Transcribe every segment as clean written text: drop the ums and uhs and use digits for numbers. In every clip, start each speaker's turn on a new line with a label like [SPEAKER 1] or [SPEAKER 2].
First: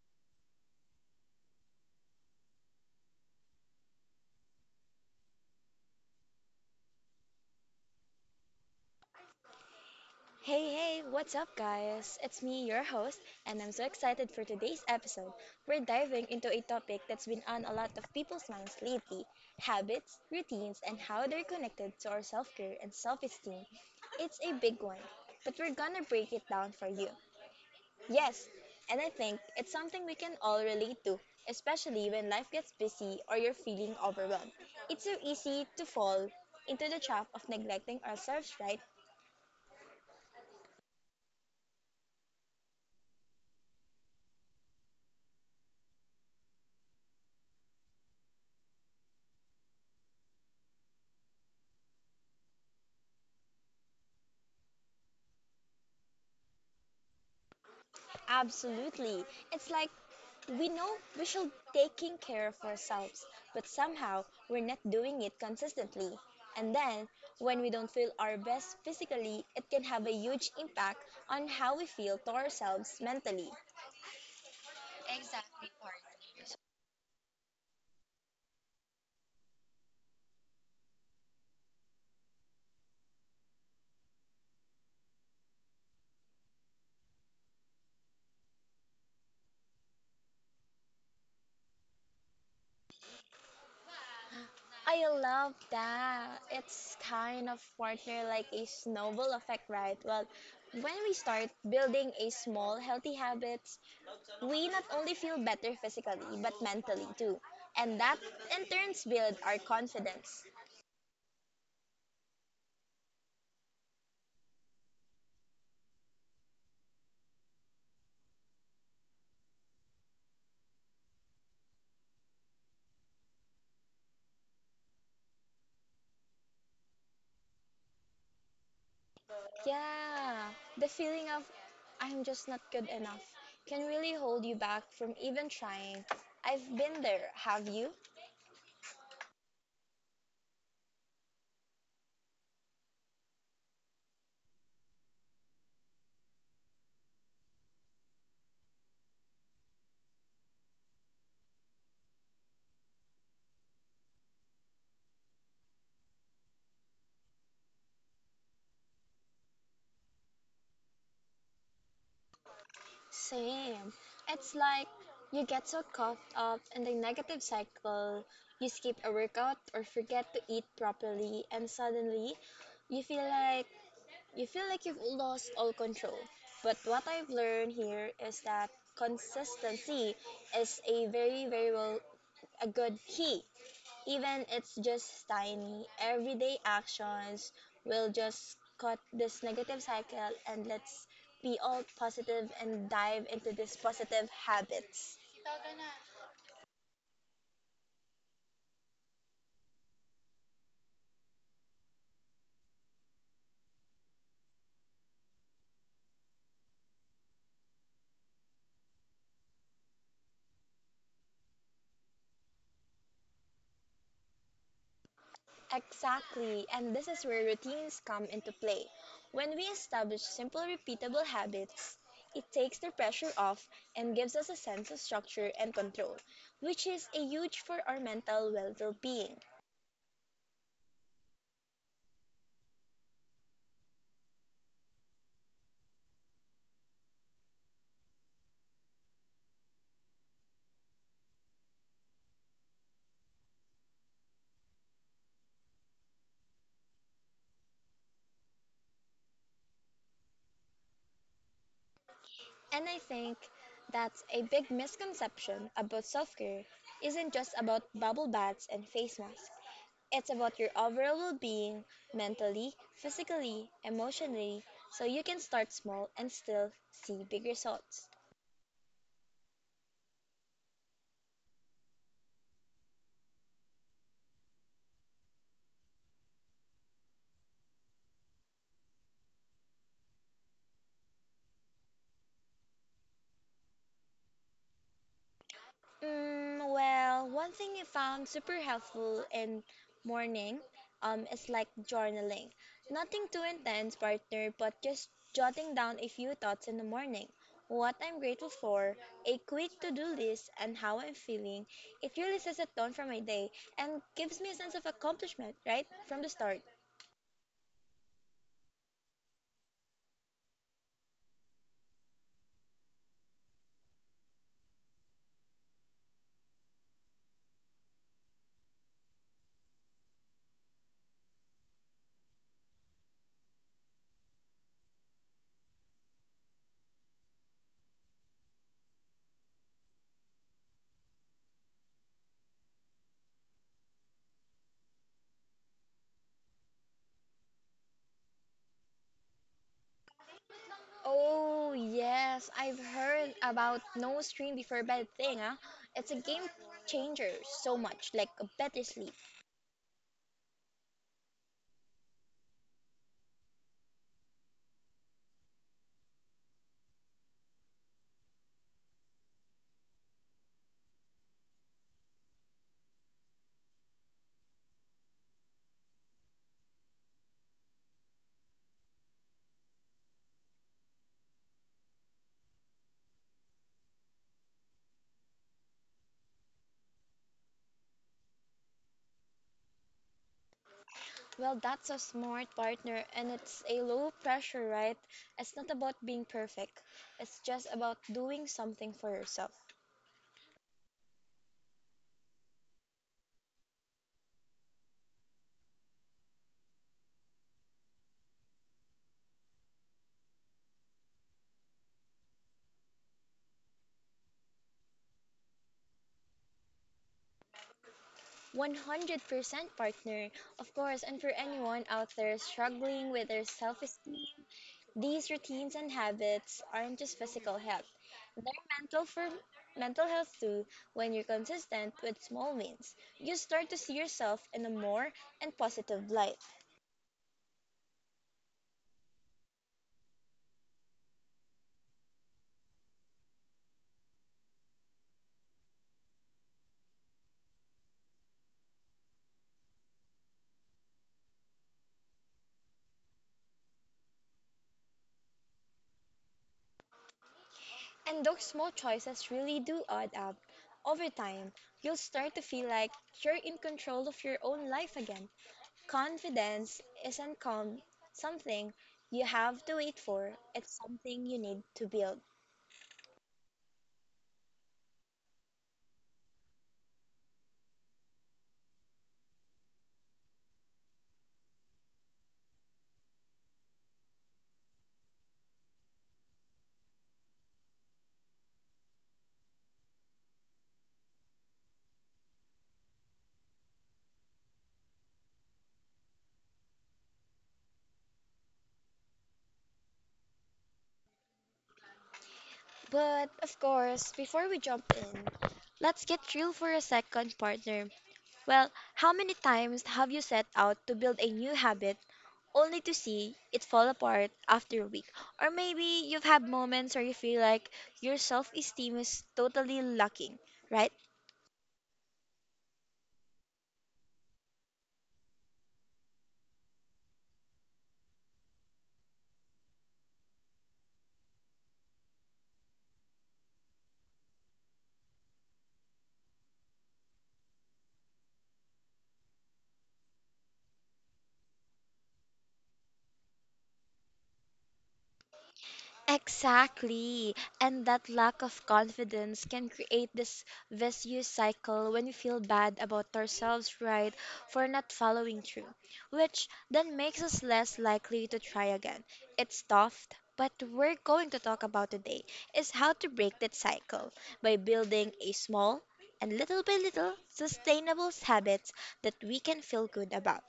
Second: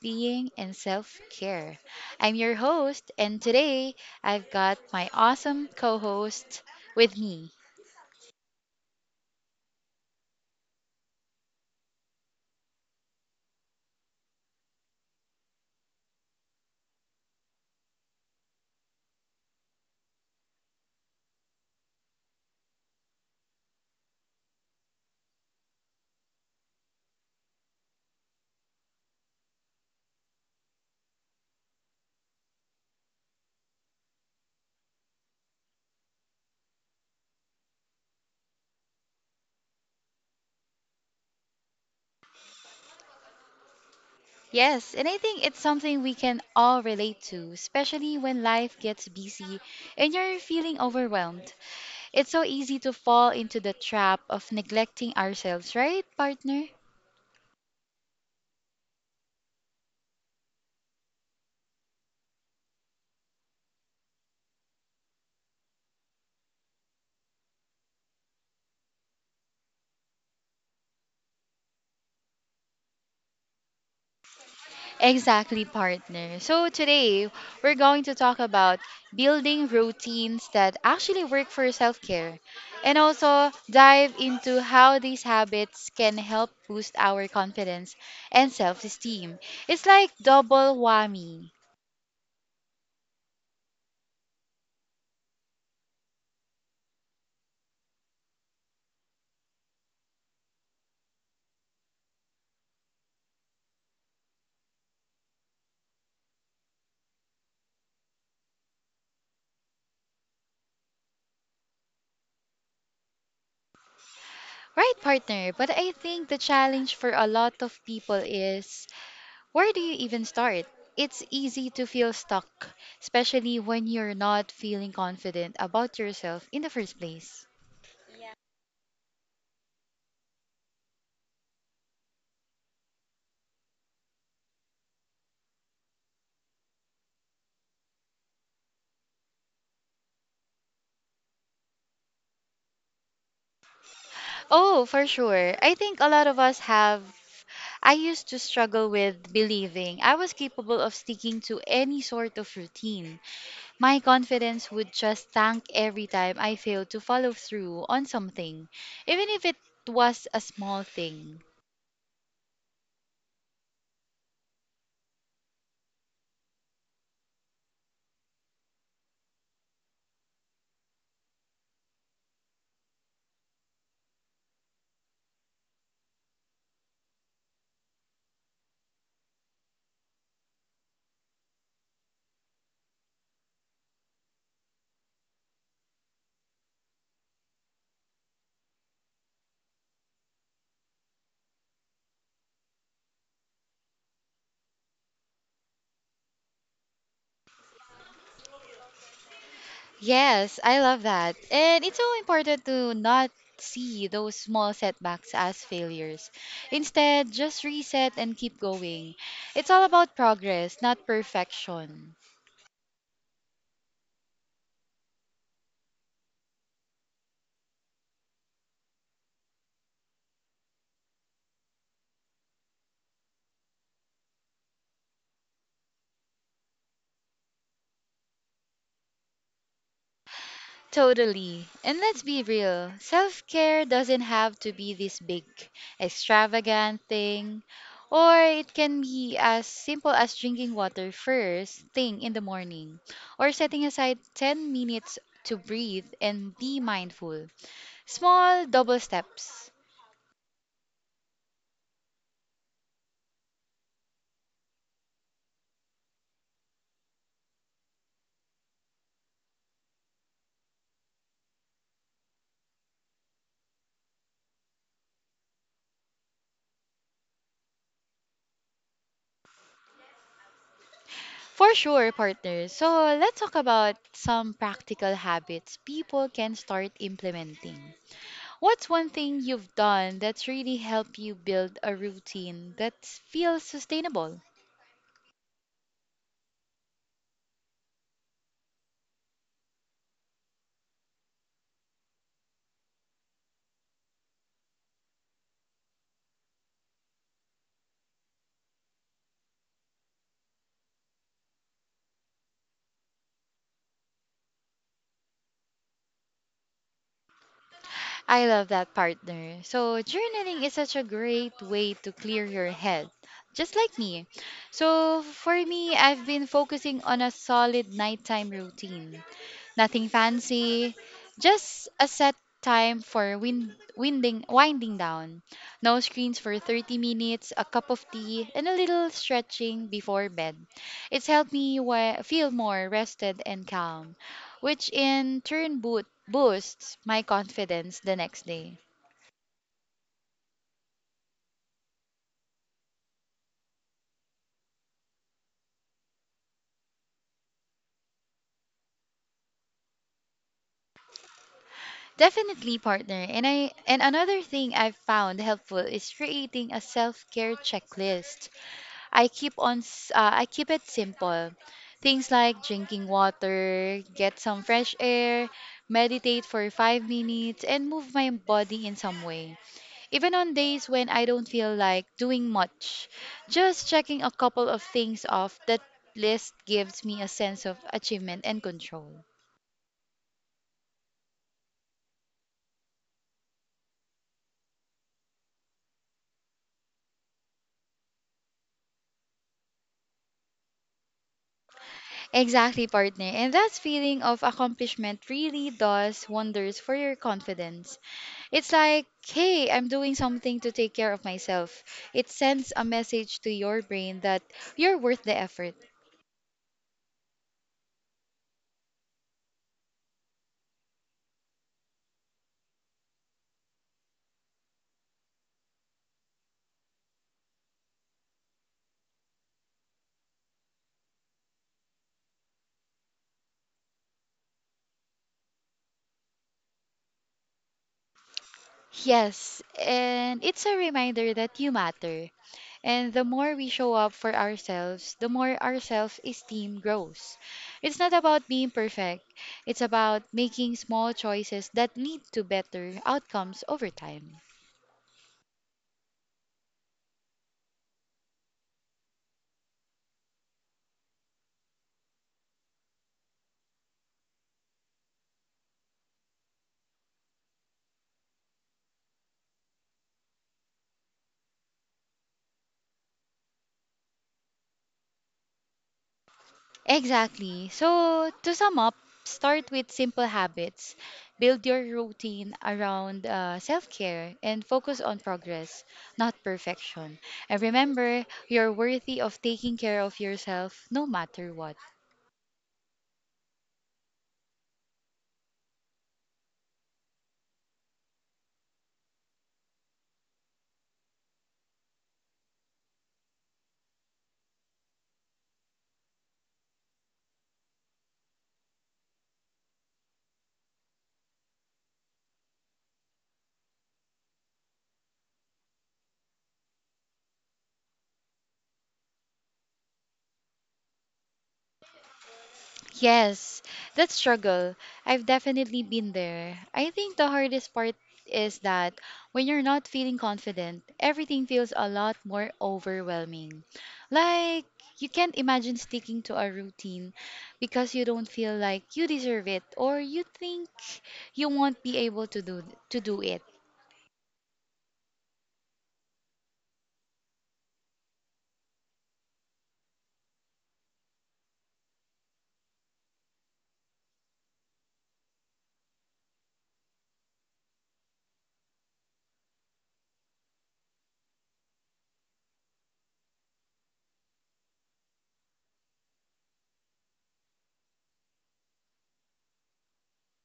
[SPEAKER 1] being, and self care. I'm your host, and today I've got my awesome co host with me.
[SPEAKER 2] Hey, hey, what's up, guys? It's me, your host, and I'm so excited for today's episode. We're diving into a topic that's been on a lot of people's minds lately: habits, routines, and how they're connected to our self care and self esteem. It's a big one, but we're gonna break it down for you. Yes, and I think it's something we can all relate to, especially when life gets busy or you're feeling overwhelmed. It's so easy to fall into the trap of neglecting ourselves, right?
[SPEAKER 1] Yes, and I think it's something we can all relate to, especially when life gets busy and you're feeling overwhelmed. It's so easy to fall into the trap of neglecting ourselves, right, partner?
[SPEAKER 2] Absolutely. It's like we know we should taking care of ourselves, but somehow we're not doing it consistently. And then when we don't feel our best physically, it can have a huge impact on how we feel to ourselves mentally.
[SPEAKER 1] Exactly, partner. So today we're going to talk about building routines that actually work for self care and also dive into how these habits can help boost our confidence and self esteem. It's like double whammy.
[SPEAKER 2] I love that. It's kind of partner like a snowball effect, right? Well, when we start building a small healthy habits, we not only feel better physically, but mentally too. And that in turns build our confidence.
[SPEAKER 1] Right, partner. But I think the challenge for a lot of people is, where do you even start? It's easy to feel stuck, especially when you're not feeling confident about yourself in the first place.
[SPEAKER 2] Yeah, the feeling of I'm just not good enough can really hold you back from even trying. I've been there, have you?
[SPEAKER 1] Oh, for sure. I think a lot of us have. I used to struggle with believing I was capable of sticking to any sort of routine. My confidence would just tank every time I failed to follow through on something, even if it was a small thing.
[SPEAKER 2] Same. It's like you get so caught up in the negative cycle, you skip a workout or forget to eat properly, and suddenly you feel like you've lost all control. But what I've learned here is that consistency is a very, very, well, a good key. Even it's just tiny, everyday actions will just cut this negative cycle, and let's be all positive and dive into these positive habits.
[SPEAKER 1] Yes, I love that. And it's so important to not see those small setbacks as failures. Instead, just reset and keep going. It's all about progress, not perfection.
[SPEAKER 2] Exactly, and this is where routines come into play. When we establish simple, repeatable habits, it takes the pressure off and gives us a sense of structure and control, which is a huge for our mental well being.
[SPEAKER 1] Totally. And let's be real, self care doesn't have to be this big, extravagant thing, or it can be as simple as drinking water first thing in the morning, or setting aside 10 minutes to breathe and be mindful. Small double steps.
[SPEAKER 2] And I think that's a big misconception about self care isn't just about bubble baths and face masks. It's about your overall well being mentally, physically, emotionally, so you can start small and still see big results.
[SPEAKER 1] For sure, partners. So let's talk about some practical habits people can start implementing. What's one thing you've done that's really helped you build a routine that feels sustainable?
[SPEAKER 2] Mm, well, one thing I found super helpful in morning is like journaling. Nothing too intense, partner, but just jotting down a few thoughts in the morning. What I'm grateful for, a quick to do list, and how I'm feeling. It really sets a tone for my day and gives me a sense of accomplishment right from the start.
[SPEAKER 1] I love that, partner. So, journaling is such a great way to clear your head, just like me. So, for me, I've been focusing on a solid nighttime routine. Nothing fancy, just a set time for winding down. No screens for 30 minutes, a cup of tea, and a little stretching before bed. It's helped me feel more rested and calm, which in turn boosts my confidence the next day.
[SPEAKER 2] Oh, yes, I've heard about no screen before bed thing, huh? It's a game changer so much, like a better sleep.
[SPEAKER 1] Definitely, partner. And another thing I've found helpful is creating a self-care checklist. I keep it simple. Things like drinking water, get some fresh air, meditate for 5 minutes and move my body in some way. Even on days when I don't feel like doing much, just checking a couple of things off that list gives me a sense of achievement and control.
[SPEAKER 2] Well, that's a smart partner, and it's a low pressure, right? It's not about being perfect, it's just about doing something for yourself.
[SPEAKER 1] Exactly, partner. And that feeling of accomplishment really does wonders for your confidence. It's like, hey, I'm doing something to take care of myself. It sends a message to your brain that you're worth the effort.
[SPEAKER 2] 100% partner, of course, and for anyone out there struggling with their self esteem, these routines and habits aren't just physical health, they're mental for mental health too. When you're consistent with small wins, you start to see yourself in a more and positive light.
[SPEAKER 1] Yes, and it's a reminder that you matter. And the more we show up for ourselves, the more our self esteem grows. It's not about being perfect, it's about making small choices that lead to better outcomes over time.
[SPEAKER 2] And those small choices really do add up. Over time, you'll start to feel like you're in control of your own life again. Confidence isn't calm, something you have to wait for, it's something you need to build.
[SPEAKER 1] Exactly. So, to sum up, start with simple habits, build your routine around self care, and focus on progress, not perfection. And remember, you're worthy of taking care of yourself no matter what.
[SPEAKER 2] But of course, before we jump in, let's get real for a second, partner. Well, how many times have you set out to build a new habit only to see it fall apart after a week? Or maybe you've had moments where you feel like your self esteem is totally lacking, right?
[SPEAKER 1] Yes, that struggle. I've definitely been there. I think the hardest part is that when you're not feeling confident, everything feels a lot more overwhelming. Like, you can't imagine sticking to a routine because you don't feel like you deserve it or you think you won't be able to do it.
[SPEAKER 2] Exactly. And that lack of confidence can create this vicious cycle when we feel bad about ourselves, right, for not following through, which then makes us less likely to try again. It's tough, but we're going to talk about today is how to break that cycle by building a small and little by little sustainable habits that we can feel good about.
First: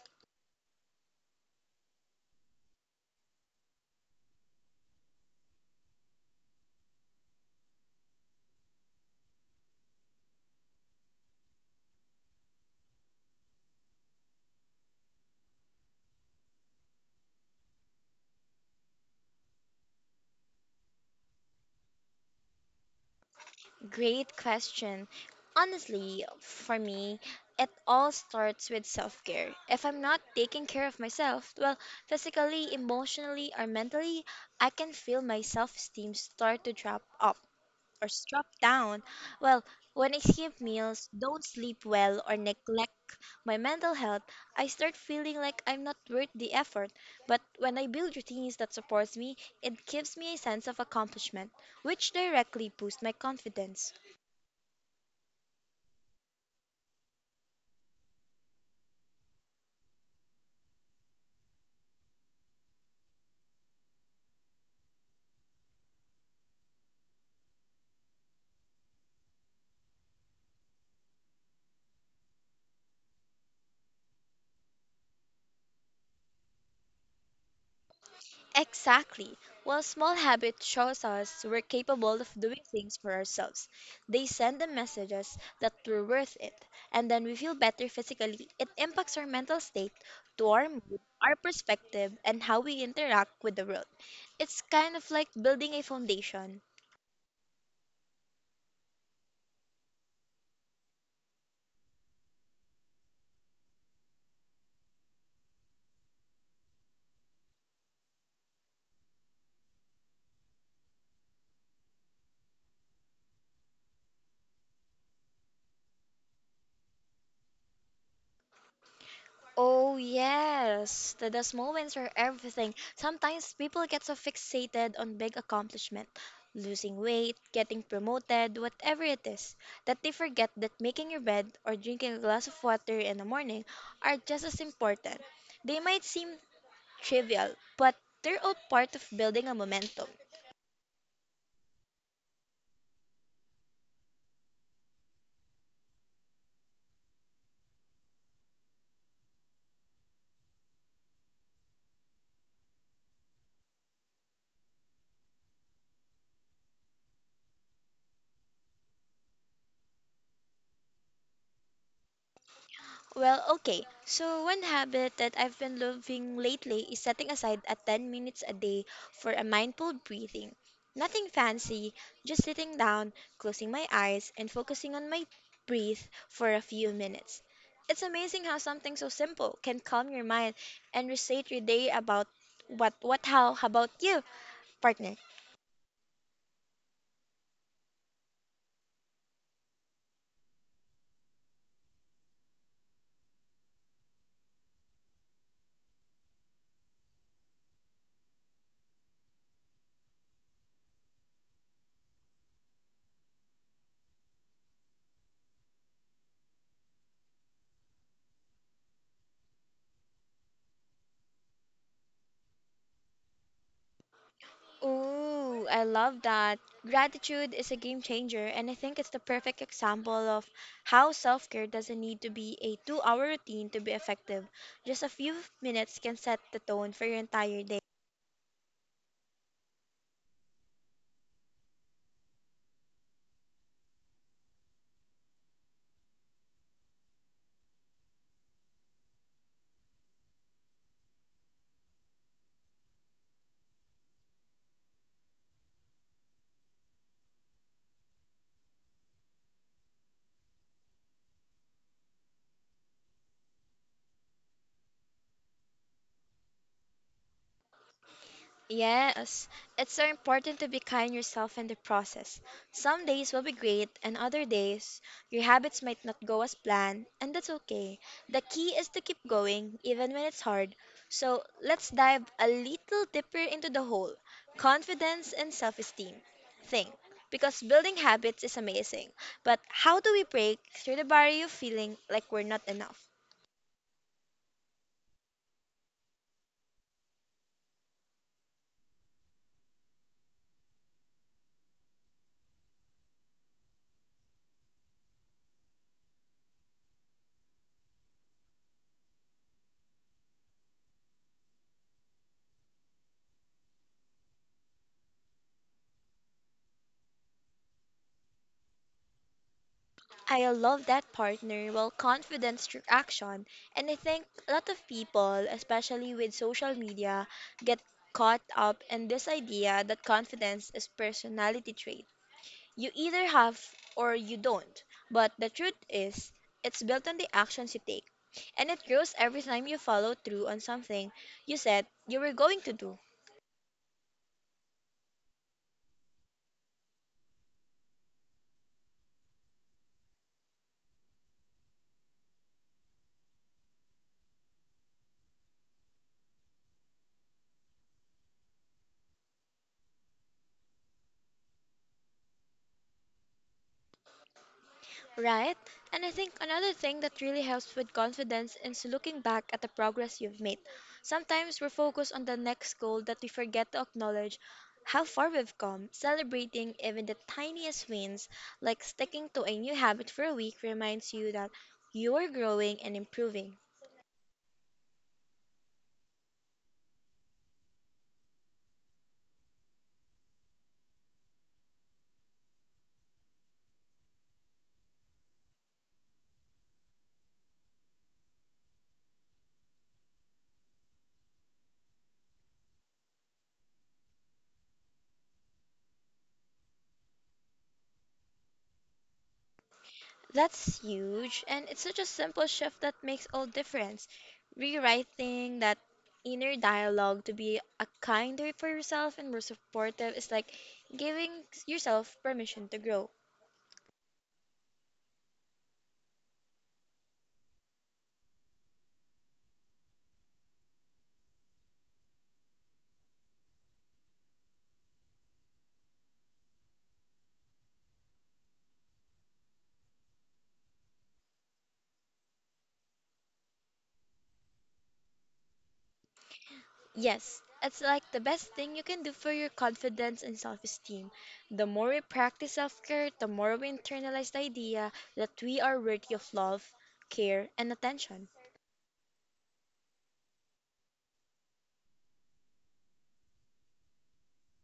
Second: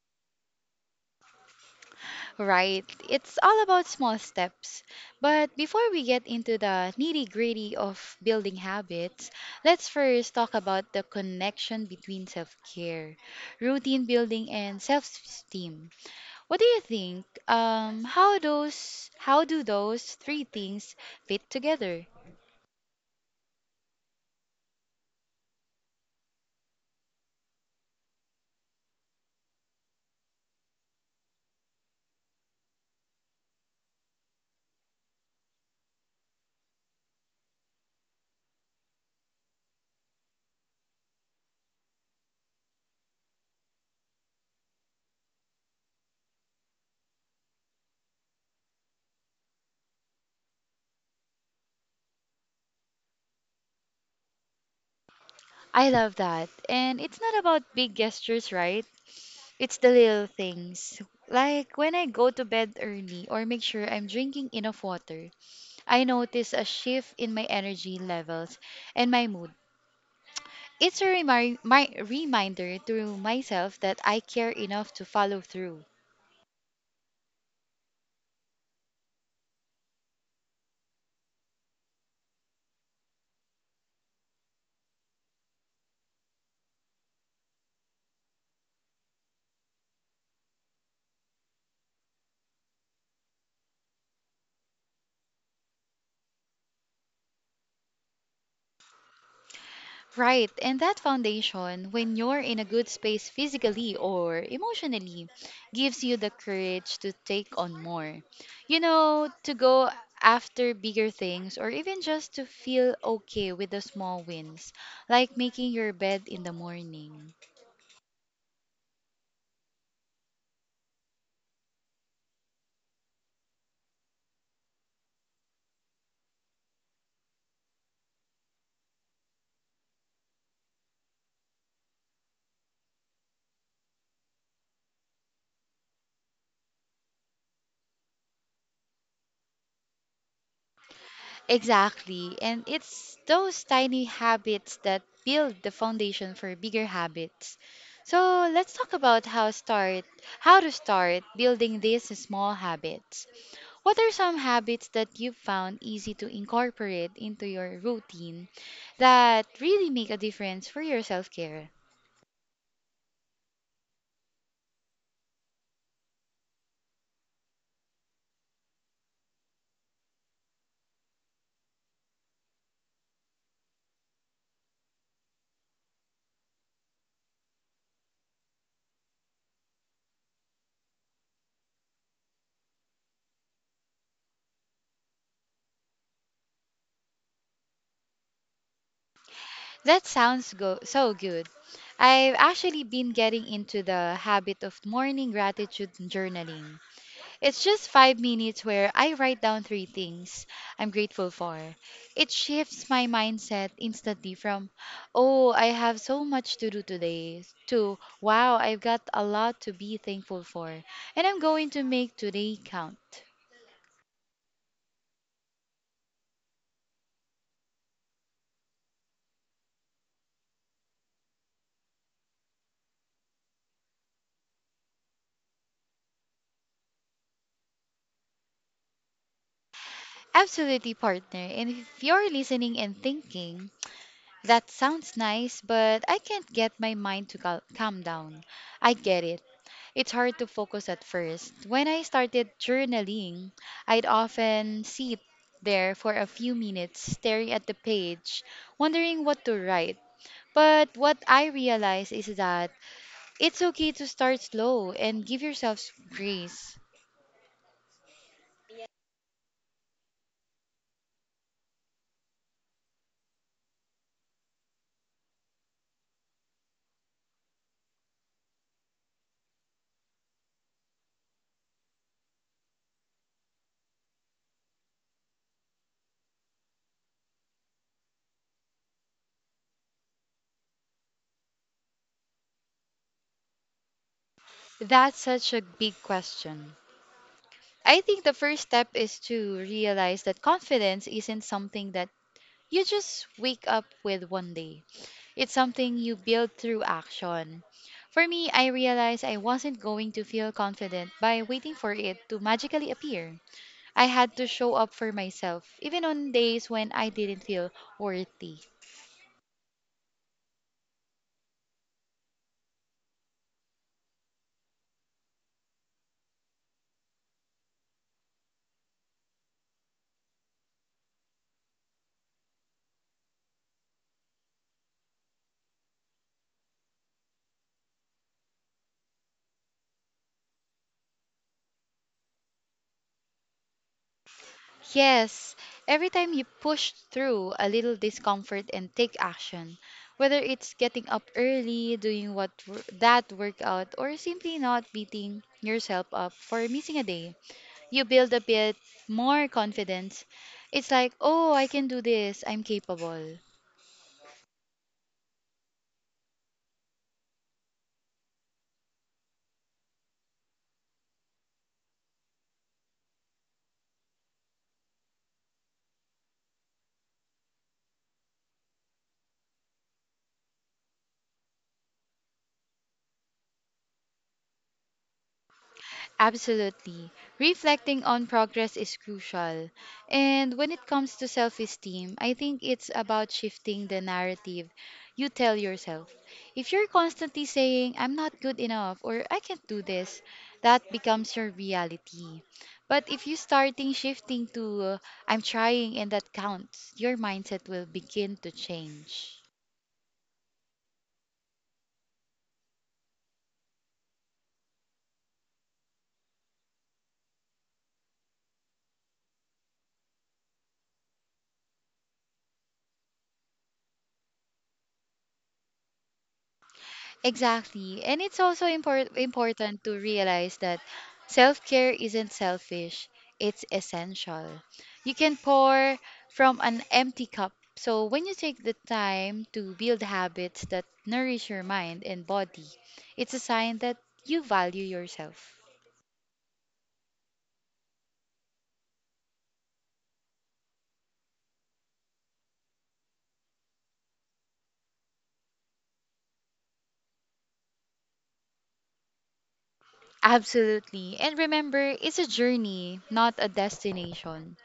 [SPEAKER 1] Right. It's all about small steps. But before we get into the nitty gritty of building habits, let's first talk about the connection between self care, routine building, and self esteem. What do you think? How those how do those three things fit together?
[SPEAKER 2] Great question. Honestly, for me, it all starts with self care. If I'm not taking care of myself, well, physically, emotionally, or mentally, I can feel my self esteem start to drop up or drop down. Well, when I skip meals, don't sleep well, or neglect my mental health, I start feeling like I'm not worth the effort. But when I build routines that supports me, it gives me a sense of accomplishment, which directly boosts my confidence.
[SPEAKER 1] I love that. And it's not about big gestures, right? It's the little things. Like when I go to bed early or make sure I'm drinking enough water. I noticed a shift in my energy levels and my mood. It's my reminder to myself that I care enough to follow through.
[SPEAKER 2] Exactly. While small habit shows us we're capable of doing things for ourselves, they send the messages that we're worth it, and then we feel better physically. It impacts our mental state, to our mood, our perspective, and how we interact with the world. It's kind of like building a foundation.
[SPEAKER 1] Right, and that foundation, when you're in a good space physically or emotionally, gives you the courage to take on more. You know, to go after bigger things or even just to feel okay with the small wins, like making your bed in the morning.
[SPEAKER 2] Oh, yes. The small wins are everything. Sometimes people get so fixated on big accomplishment, losing weight, getting promoted, whatever it is, that they forget that making your bed or drinking a glass of water in the morning are just as important. They might seem trivial, but they're all part of building a momentum.
[SPEAKER 1] Exactly. And it's those tiny habits that build the foundation for bigger habits. So let's talk about how to start building these small habits. What are some habits that you've found easy to incorporate into your routine that really make a difference for your self-care?
[SPEAKER 2] Well, okay. So, one habit that I've been loving lately is setting aside a 10 minutes a day for a mindful breathing. Nothing fancy, just sitting down, closing my eyes, and focusing on my breath for a few minutes. It's amazing how something so simple can calm your mind and reset your day about what how about you, partner?
[SPEAKER 1] That sounds so good. I've actually been getting into the habit of morning gratitude journaling. It's just 5 minutes where I write down three things I'm grateful for. It shifts my mindset instantly from, oh, I have so much to do today, to, wow, I've got a lot to be thankful for, and I'm going to make today count.
[SPEAKER 2] Ooh, I love that. Gratitude is a game changer, and I think it's the perfect example of how self care doesn't need to be a 2 hour routine to be effective. Just a few minutes can set the tone for your entire day.
[SPEAKER 1] Absolutely, partner. And if you're listening and thinking, that sounds nice, but I can't get my mind to calm down. I get it. It's hard to focus at first. When I started journaling, I'd often sit there for a few minutes staring at the page, wondering what to write. But what I realized is that it's okay to start slow and give yourself grace.
[SPEAKER 2] Yes, it's so important to be kind yourself in the process. Some days will be great, and other days your habits might not go as planned, and that's okay. The key is to keep going, even when it's hard. So let's dive a little deeper into the whole confidence and self esteem thing. Because building habits is amazing, but how do we break through the barrier of feeling like we're not enough?
[SPEAKER 1] That's such a big question. I think the first step is to realize that confidence isn't something that you just wake up with one day. It's something you build through action. For me, I realized I wasn't going to feel confident by waiting for it to magically appear. I had to show up for myself, even on days when I didn't feel worthy.
[SPEAKER 2] I love that partner, well, confidence through action. And I think a lot of people, especially with social media, get caught up in this idea that confidence is personality trait. You either have or you don't. But the truth is, it's built on the actions you take. And it grows every time you follow through on something you said you were going to do.
[SPEAKER 1] Yes, every time you push through a little discomfort and take action, whether it's getting up early, doing that workout, or simply not beating yourself up for missing a day, you build a bit more confidence. It's like, oh, I can do this, I'm capable.
[SPEAKER 2] Right? And I think another thing that really helps with confidence is looking back at the progress you've made. Sometimes we're focused on the next goal that we forget to acknowledge how far we've come. Celebrating even the tiniest wins, like sticking to a new habit for a week, reminds you that you're growing and improving.
[SPEAKER 1] Absolutely. Reflecting on progress is crucial. And when it comes to self esteem, I think it's about shifting the narrative you tell yourself. If you're constantly saying, I'm not good enough or I can't do this, that becomes your reality. But if you starting shifting to, I'm trying and that counts, your mindset will begin to change.
[SPEAKER 2] That's huge, and it's such a simple shift that makes all difference. Rewriting that inner dialogue to be a kinder for yourself and more supportive is like giving yourself permission to grow.
[SPEAKER 1] Exactly. And it's also important to realize that self care isn't selfish, it's essential. You can pour from an empty cup. So, when you take the time to build habits that nourish your mind and body, it's a sign that you value yourself.
[SPEAKER 2] Yes, it's like the best thing you can do for your confidence and self-esteem. The more we practice self-care, the more we internalize the idea that we are worthy of love, care, and attention.
[SPEAKER 1] Absolutely. And remember, it's a journey, not a destination.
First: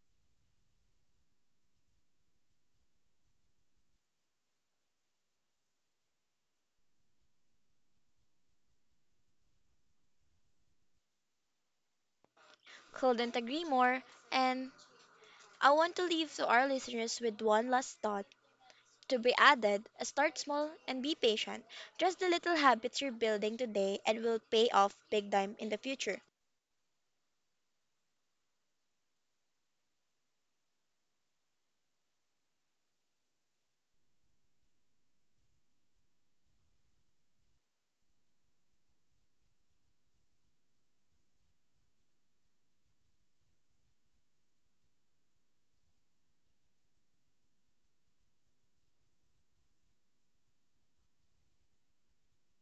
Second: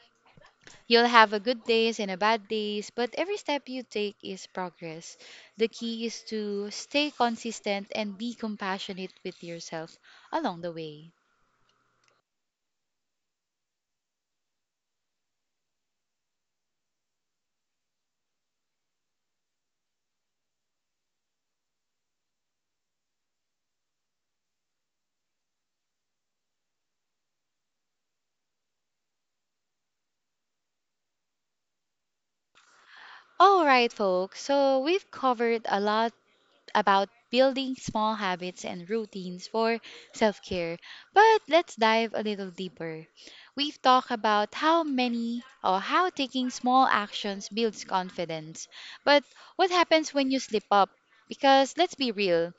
[SPEAKER 1] You'll have a good days and a bad days, but every step you take is progress. The key is to stay consistent and be compassionate with yourself along the way.
[SPEAKER 2] Couldn't agree more, and I want to leave to our listeners with one last thought. To be added, start small and be patient. Just the little habits you're building today and will pay off big time in the future.
[SPEAKER 1] All right, folks. So we've covered a lot about building small habits and routines for self care, but let's dive a little deeper. We've talked about how many or how taking small actions builds confidence, but what happens when you slip up? Because let's be real,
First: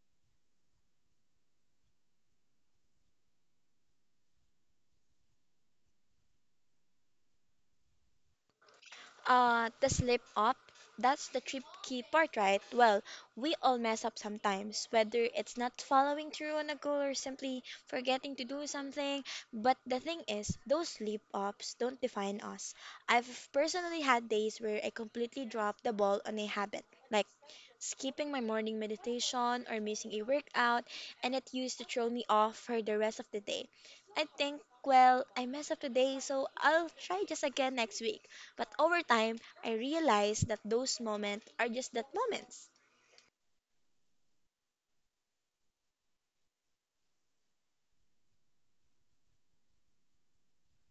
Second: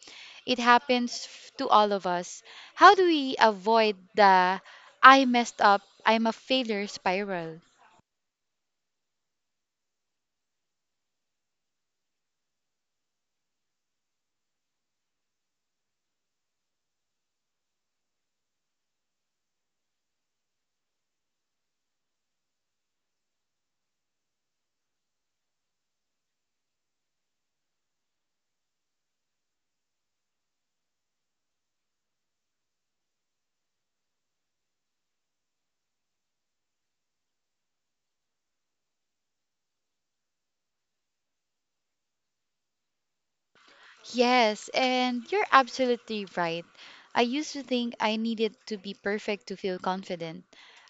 [SPEAKER 1] it happens to all of us. How do we avoid the I messed up, I'm a failure spiral?
[SPEAKER 2] The slip up, that's the trip key part, right? Well, we all mess up sometimes, whether it's not following through on a goal or simply forgetting to do something. But the thing is, those slip ups don't define us. I've personally had days where I completely dropped the ball on a habit, like skipping my morning meditation or missing a workout, and it used to throw me off for the rest of the day. I think, well, I messed up today, so I'll try just again next week. But over time, I realized that those moments are just that moments.
[SPEAKER 1] Yes, and you're absolutely right. I used to think I needed to be perfect to feel confident.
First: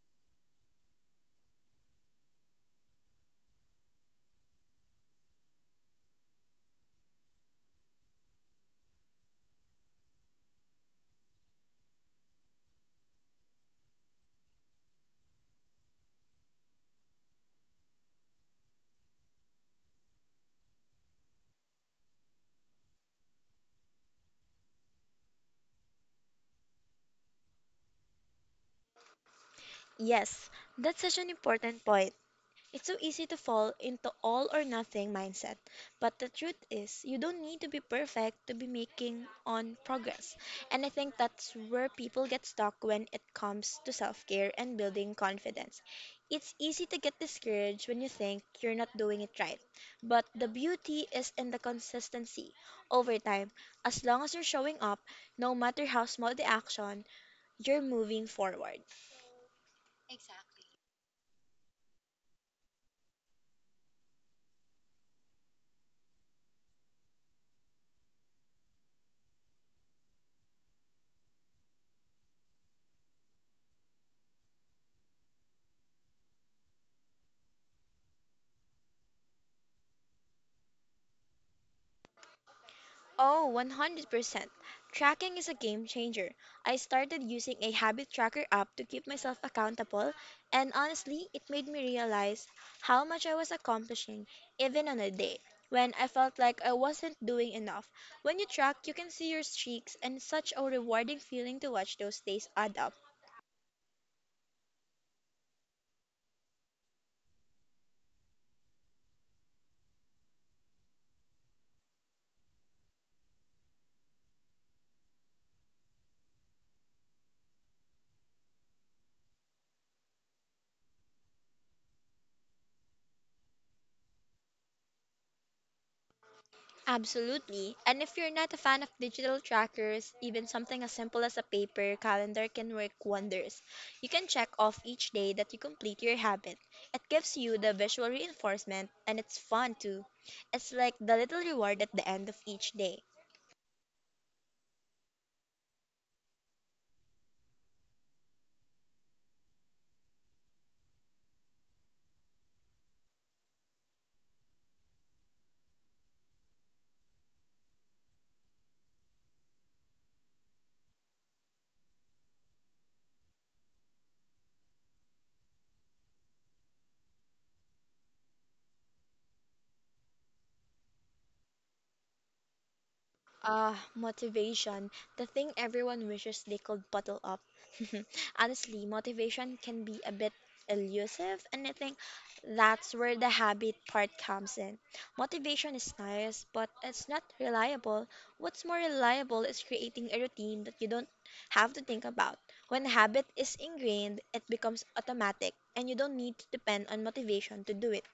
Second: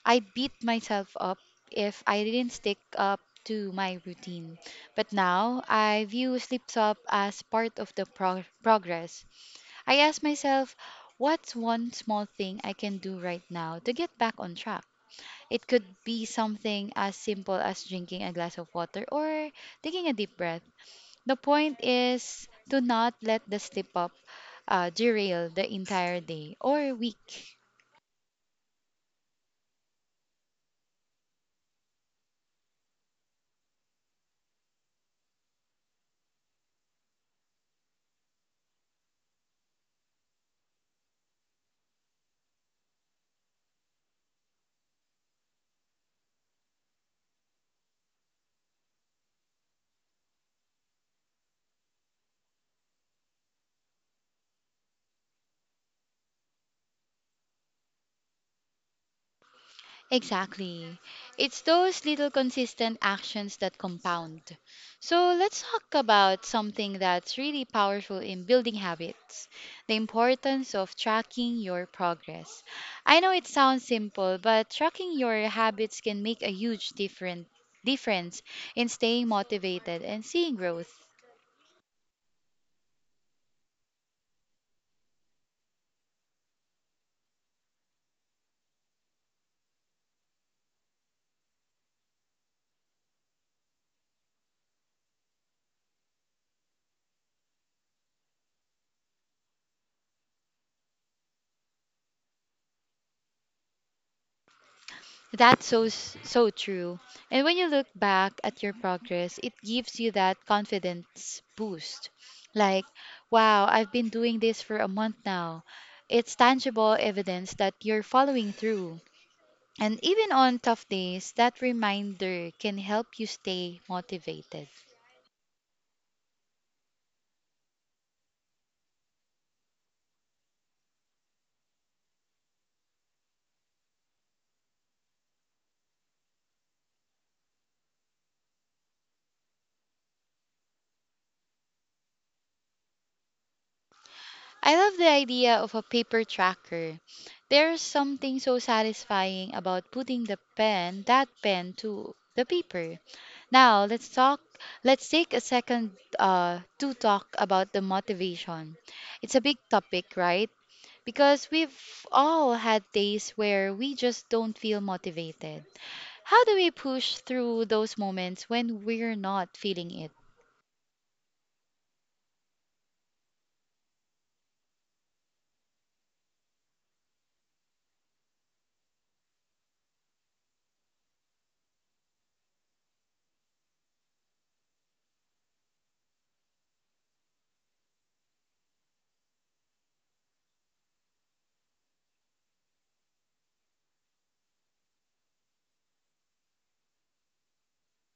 [SPEAKER 1] I beat myself up if I didn't stick up to my routine. But now I view slips up as part of the progress. I ask myself, what's one small thing I can do right now to get back on track? It could be something as simple as drinking a glass of water or taking a deep breath. The point is to not let the slip up derail the entire day or week.
[SPEAKER 2] Yes, that's such an important point. It's so easy to fall into all or nothing mindset, but the truth is, you don't need to be perfect to be making on progress. And I think that's where people get stuck when it comes to self-care and building confidence. It's easy to get discouraged when you think you're not doing it right, but the beauty is in the consistency. Over time, as long as you're showing up, no matter how small the action, you're moving forward.
[SPEAKER 1] Exactly. It's those little consistent actions that compound. So let's talk about something that's really powerful in building habits, the importance of tracking your progress. I know it sounds simple, but tracking your habits can make a huge different difference in staying motivated and seeing growth.
[SPEAKER 2] Oh, 100%. Tracking is a game changer. I started using a habit tracker app to keep myself accountable, and honestly, it made me realize how much I was accomplishing, even on a day when I felt like I wasn't doing enough. When you track, you can see your streaks, and such a rewarding feeling to watch those days add up.
[SPEAKER 1] That's so true. And when you look back at your progress, it gives you that confidence boost. Like, wow, I've been doing this for a month now. It's tangible evidence that you're following through. And even on tough days, that reminder can help you stay motivated.
[SPEAKER 2] Absolutely. And if you're not a fan of digital trackers, even something as simple as a paper calendar can work wonders. You can check off each day that you complete your habit. It gives you the visual reinforcement and it's fun too. It's like the little reward at the end of each day.
[SPEAKER 1] I love the idea of a paper tracker. There's something so satisfying about putting that pen to the paper. Now let's talk. Let's take a second to talk about the motivation. It's a big topic, right? Because we've all had days where we just don't feel motivated. How do we push through those moments when we're not feeling it?
[SPEAKER 2] Motivation. The thing everyone wishes they could bottle up. Honestly, motivation can be a bit elusive, and I think that's where the habit part comes in. Motivation is nice, but it's not reliable. What's more reliable is creating a routine that you don't have to think about. When habit is ingrained, it becomes automatic, and you don't need to depend on motivation to do it.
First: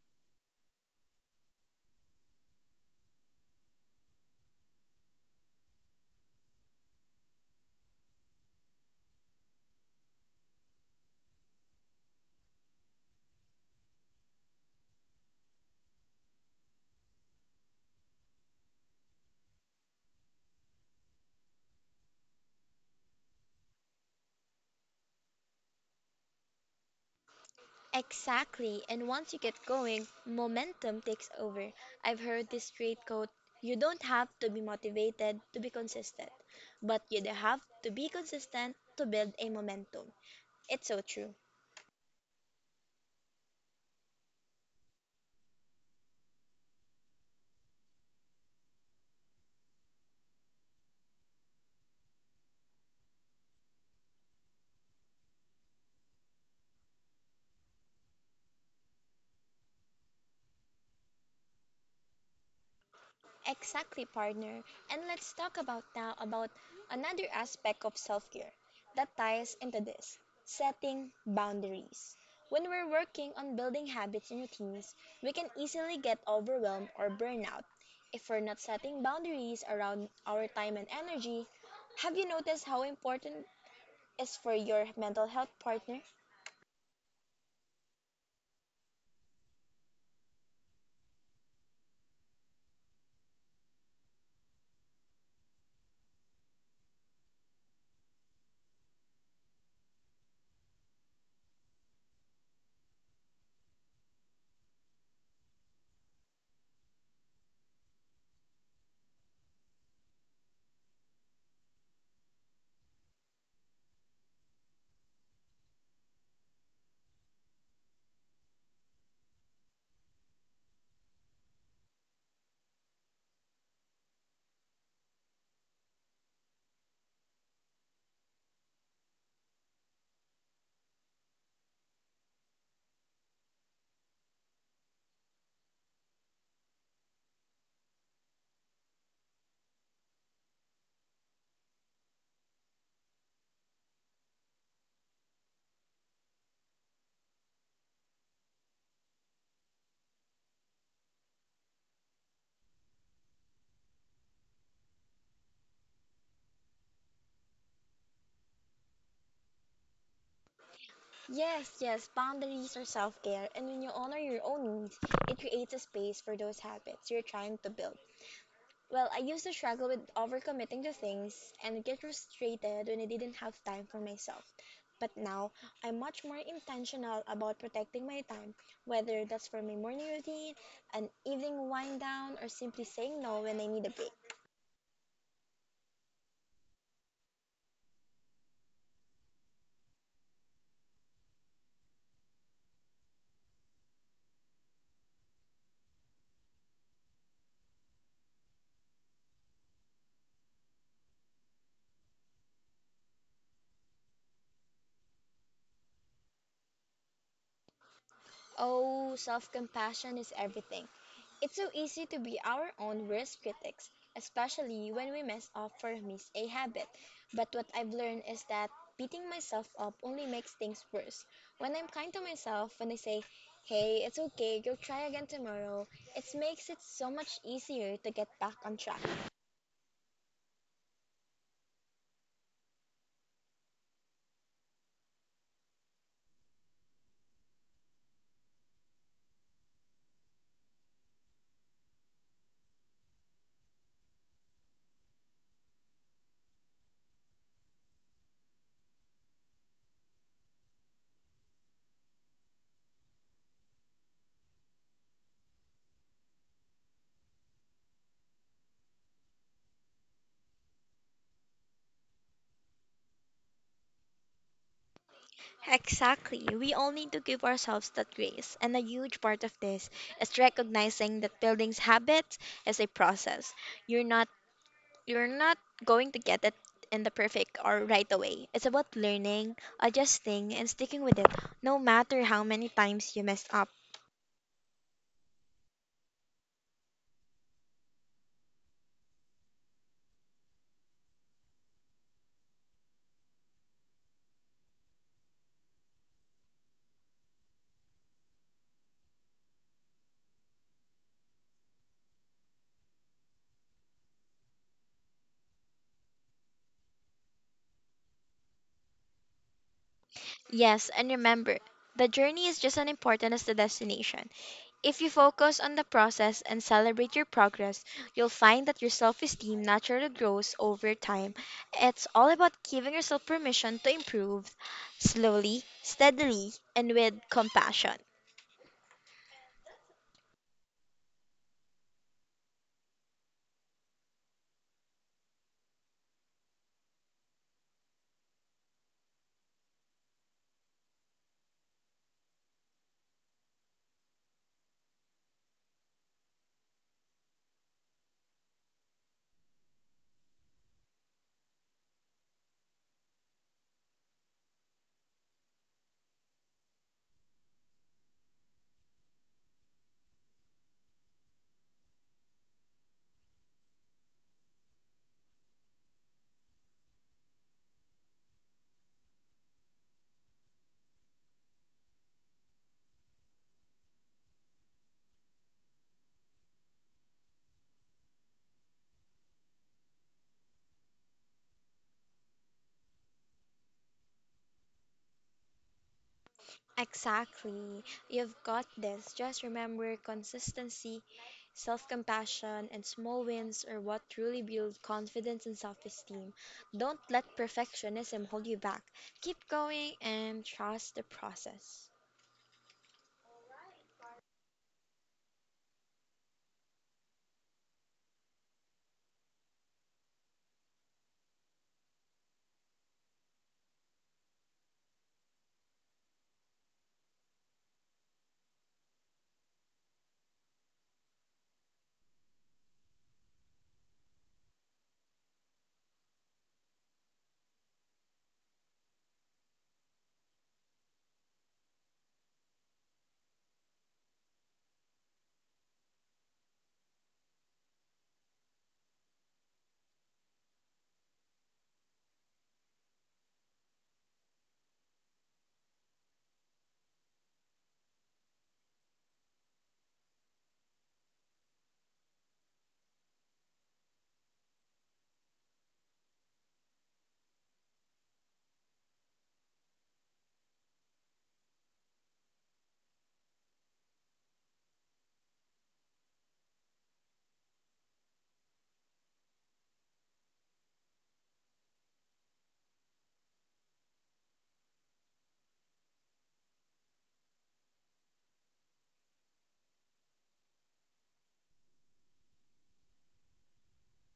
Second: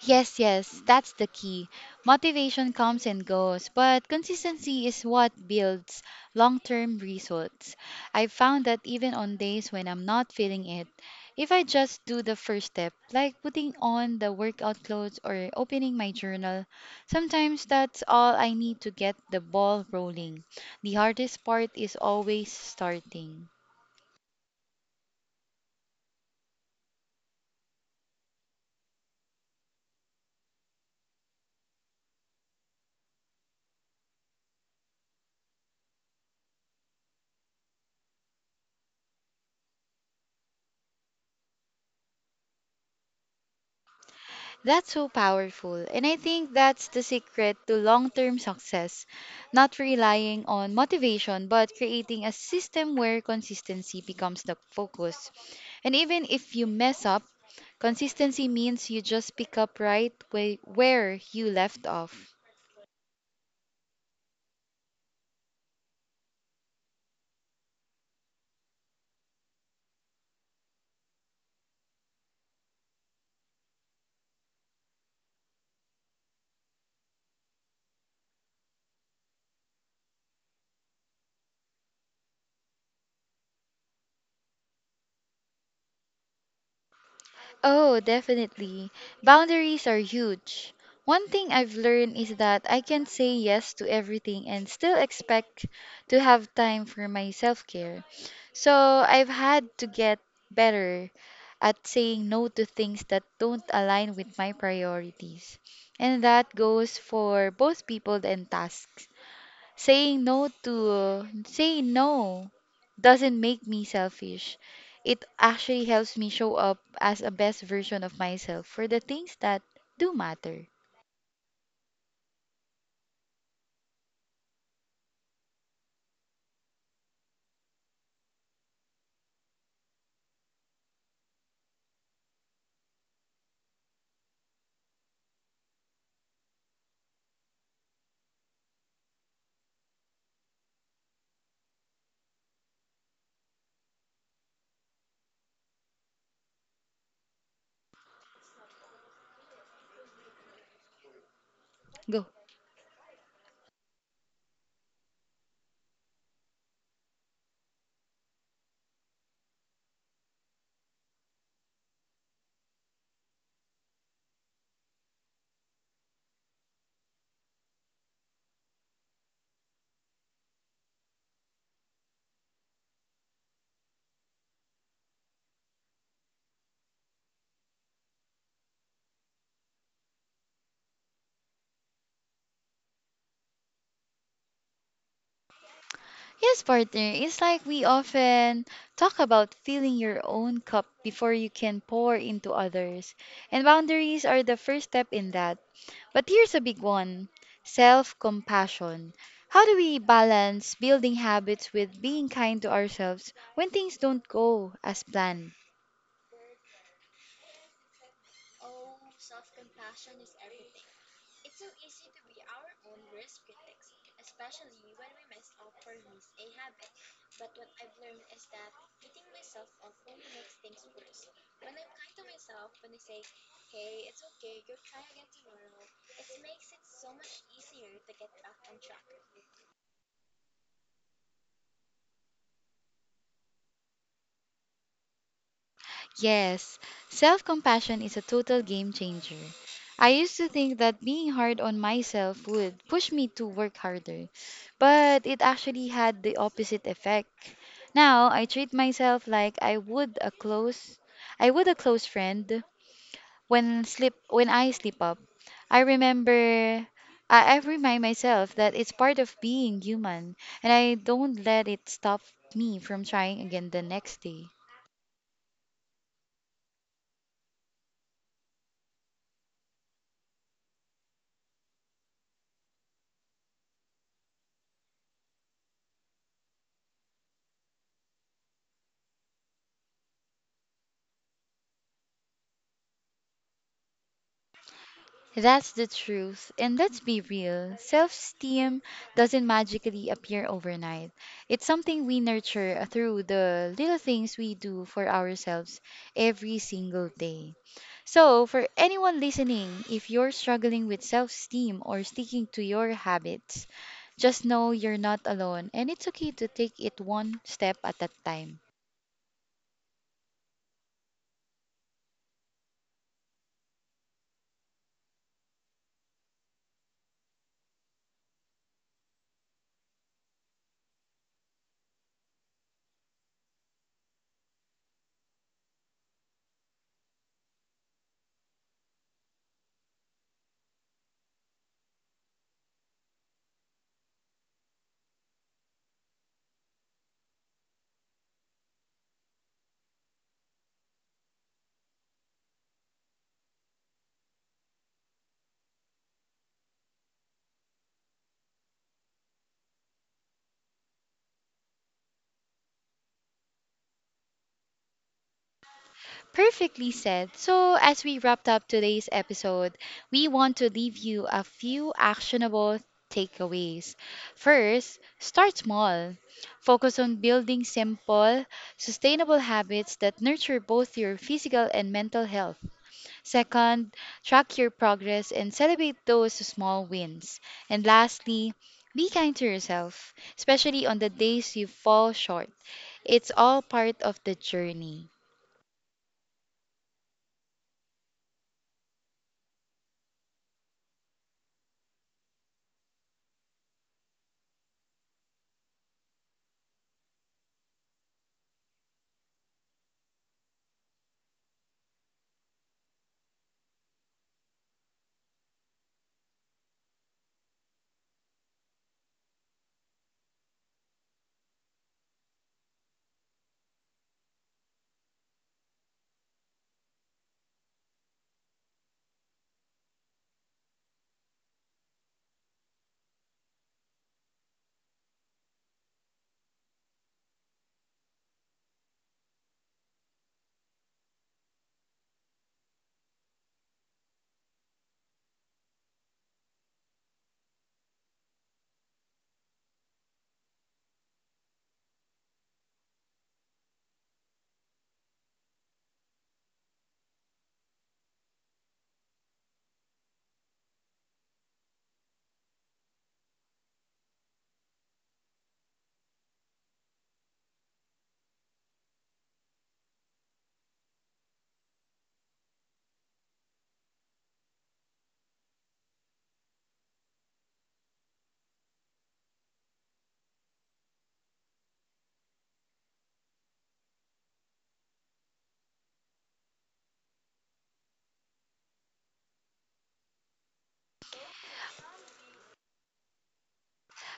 [SPEAKER 1] Yes, that's the key. Motivation comes and goes, but consistency is what builds long term results. I've found that even on days when I'm not feeling it, if I just do the first step, like putting on the workout clothes or opening my journal, sometimes that's all I need to get the ball rolling. The hardest part is always starting.
[SPEAKER 2] Exactly. And once you get going, momentum takes over. I've heard this straight quote: you don't have to be motivated to be consistent, but you do have to be consistent to build a momentum. It's so true.
[SPEAKER 1] That's so powerful. And I think that's the secret to long term success, not relying on motivation, but creating a system where consistency becomes the focus. And even if you mess up, consistency means you just pick up right where you left off.
[SPEAKER 2] Exactly, partner. And let's talk about now about another aspect of self-care that ties into this, setting boundaries. When we're working on building habits and routines, we can easily get overwhelmed or burn out if we're not setting boundaries around our time and energy. Have you noticed how important is for your mental health, partner?
[SPEAKER 1] Oh, definitely. Boundaries are huge. One thing I've learned is that I can say yes to everything and still expect to have time for my self care. So I've had to get better at saying no to things that don't align with my priorities. And that goes for both people and tasks. Saying no to saying no doesn't make me selfish. It actually helps me show up as a best version of myself for the things that do matter. Go.
[SPEAKER 2] Yes, yes, boundaries are self-care, and when you honor your own needs, it creates a space for those habits you're trying to build. Well, I used to struggle with overcommitting to things and get frustrated when I didn't have time for myself. But now, I'm much more intentional about protecting my time, whether that's for my morning routine, an evening wind down, or simply saying no when I need a break.
[SPEAKER 1] Yes, partner, it's like we often talk about filling your own cup before you can pour into others. And boundaries are the first step in that. But here's a big one, self compassion. How do we balance building habits with being kind to ourselves when things don't go as planned?
[SPEAKER 2] Oh, self compassion is everything. It's so easy to be our own worst critics, especially when we mess up or miss a habit. But what I've learned is that beating myself up only makes things worse. When I'm kind to myself, when I say, hey, it's okay, go try again tomorrow, it makes it so much easier to get back on track.
[SPEAKER 1] Yes, self compassion is a total game changer. I used to think that being hard on myself would push me to work harder, but it actually had the opposite effect. Now I treat myself like I would a close friend. When I sleep up, I remember I remind myself that it's part of being human and I don't let it stop me from trying again the next day.
[SPEAKER 2] Exactly. We all need to give ourselves that grace. And a huge part of this is recognizing that building habits is a process. You're not You're not going to get it in the perfect or right away. It's about learning, adjusting, and sticking with it, no matter how many times you mess up.
[SPEAKER 1] That's the truth. And let's be real, self esteem doesn't magically appear overnight. It's something we nurture through the little things we do for ourselves every single day. So, for anyone listening, if you're struggling with self esteem or sticking to your habits, just know you're not alone and it's okay to take it one step at a time.
[SPEAKER 2] Yes, and remember, the journey is just as important as the destination. If you focus on the process and celebrate your progress, you'll find that your self esteem naturally grows over time. It's all about giving yourself permission to improve slowly, steadily, and with compassion.
[SPEAKER 1] Perfectly said. So, as we wrapped up today's episode, we want to leave you a few actionable takeaways. First, start small. Focus on building simple, sustainable habits that nurture both your physical and mental health. Second, track your progress and celebrate those small wins. And lastly, be kind to yourself, especially on the days you fall short. It's all part of the journey.
[SPEAKER 2] Exactly. You've got this. Just remember consistency, self compassion, and small wins are what truly build confidence and self esteem. Don't let perfectionism hold you back. Keep going and trust the process.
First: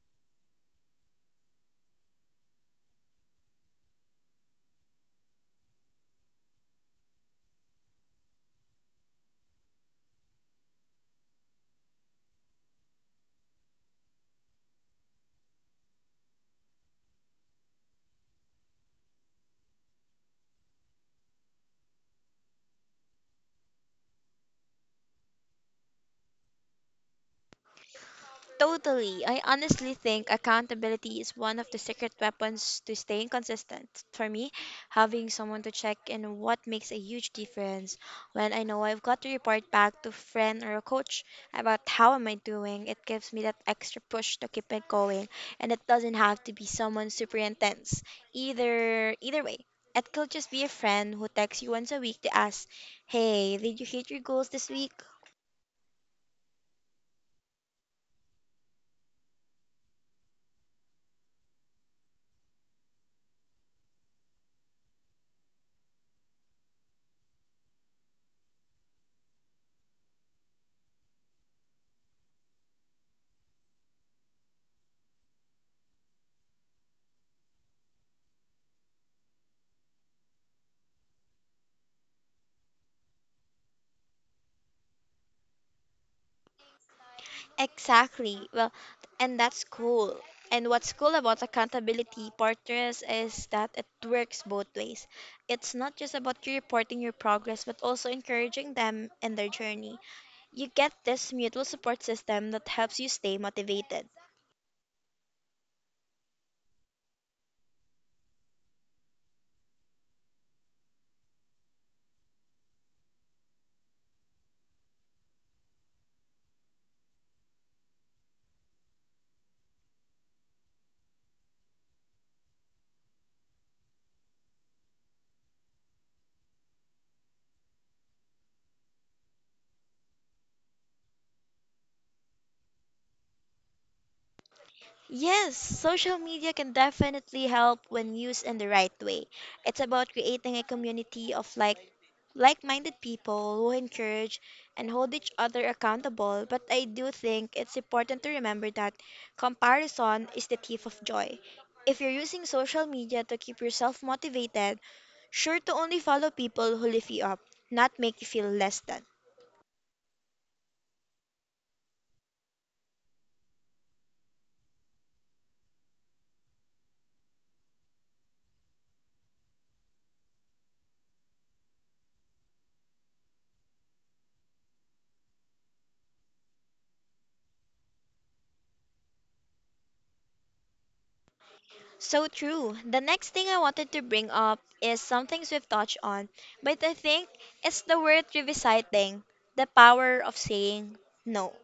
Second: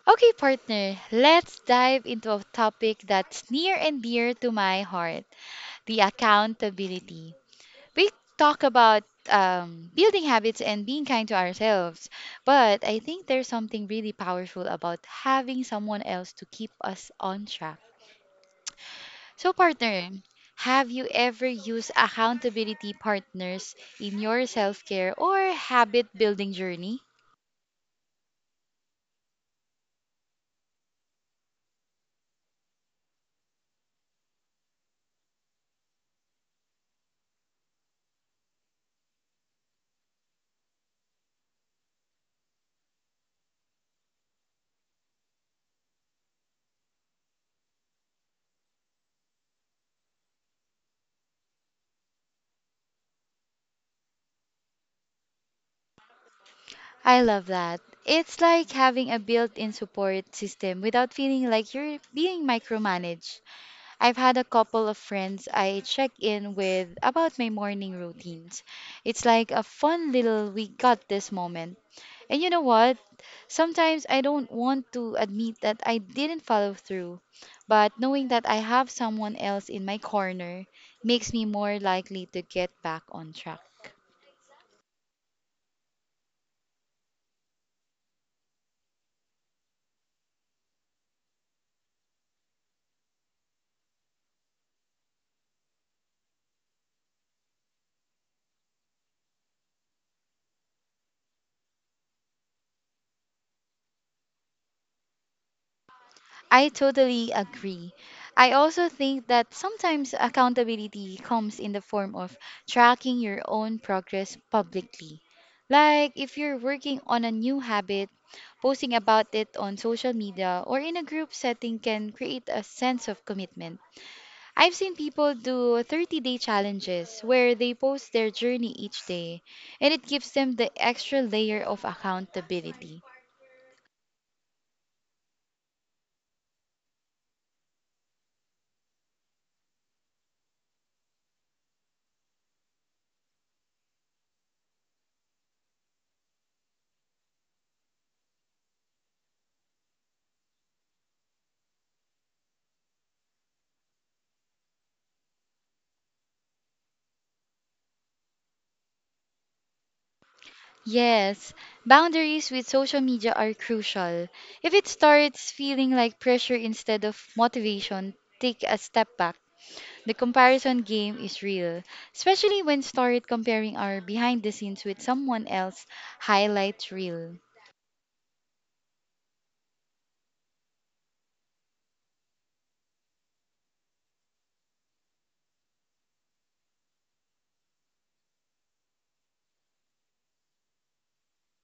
[SPEAKER 1] Okay, partner, let's dive into a topic that's near and dear to my heart, the accountability. We talk about building habits and being kind to ourselves, but I think there's something really powerful about having someone else to keep us on track. So, partner, have you ever used accountability partners in your self care or habit building journey?
[SPEAKER 2] Totally. I honestly think accountability is one of the secret weapons to staying consistent. For me, having someone to check in what makes a huge difference. When I know I've got to report back to a friend or a coach about how am I doing, it gives me that extra push to keep it going. And it doesn't have to be someone super intense. Either way. It could just be a friend who texts you once a week to ask, hey, did you hit your goals this week?
[SPEAKER 1] I love that. It's like having a built in support system without feeling like you're being micromanaged. I've had a couple of friends I check in with about my morning routines. It's like a fun little we got this moment. And you know what? Sometimes I don't want to admit that I didn't follow through, but knowing that I have someone else in my corner makes me more likely to get back on track.
[SPEAKER 2] Exactly. Well, and that's cool. And what's cool about accountability partners is that it works both ways. It's not just about you reporting your progress, but also encouraging them in their journey. You get this mutual support system that helps you stay motivated.
[SPEAKER 1] I totally agree. I also think that sometimes accountability comes in the form of tracking your own progress publicly. Like if you're working on a new habit, posting about it on social media or in a group setting can create a sense of commitment. I've seen people do 30-day challenges where they post their journey each day, and it gives them the extra layer of accountability.
[SPEAKER 2] Yes, social media can definitely help when used in the right way. It's about creating a community of like-minded people who encourage and hold each other accountable, but I do think it's important to remember that comparison is the thief of joy. If you're using social media to keep yourself motivated, sure to only follow people who lift you up, not make you feel less than.
[SPEAKER 1] Yes, boundaries with social media are crucial. If it starts feeling like pressure instead of motivation, take a step back. The comparison game is real, especially when started comparing our behind the scenes with someone else highlight reel.
[SPEAKER 2] So true. The next thing I wanted to bring up is some things we've touched on, but I think it's the worth revisiting the power of saying no.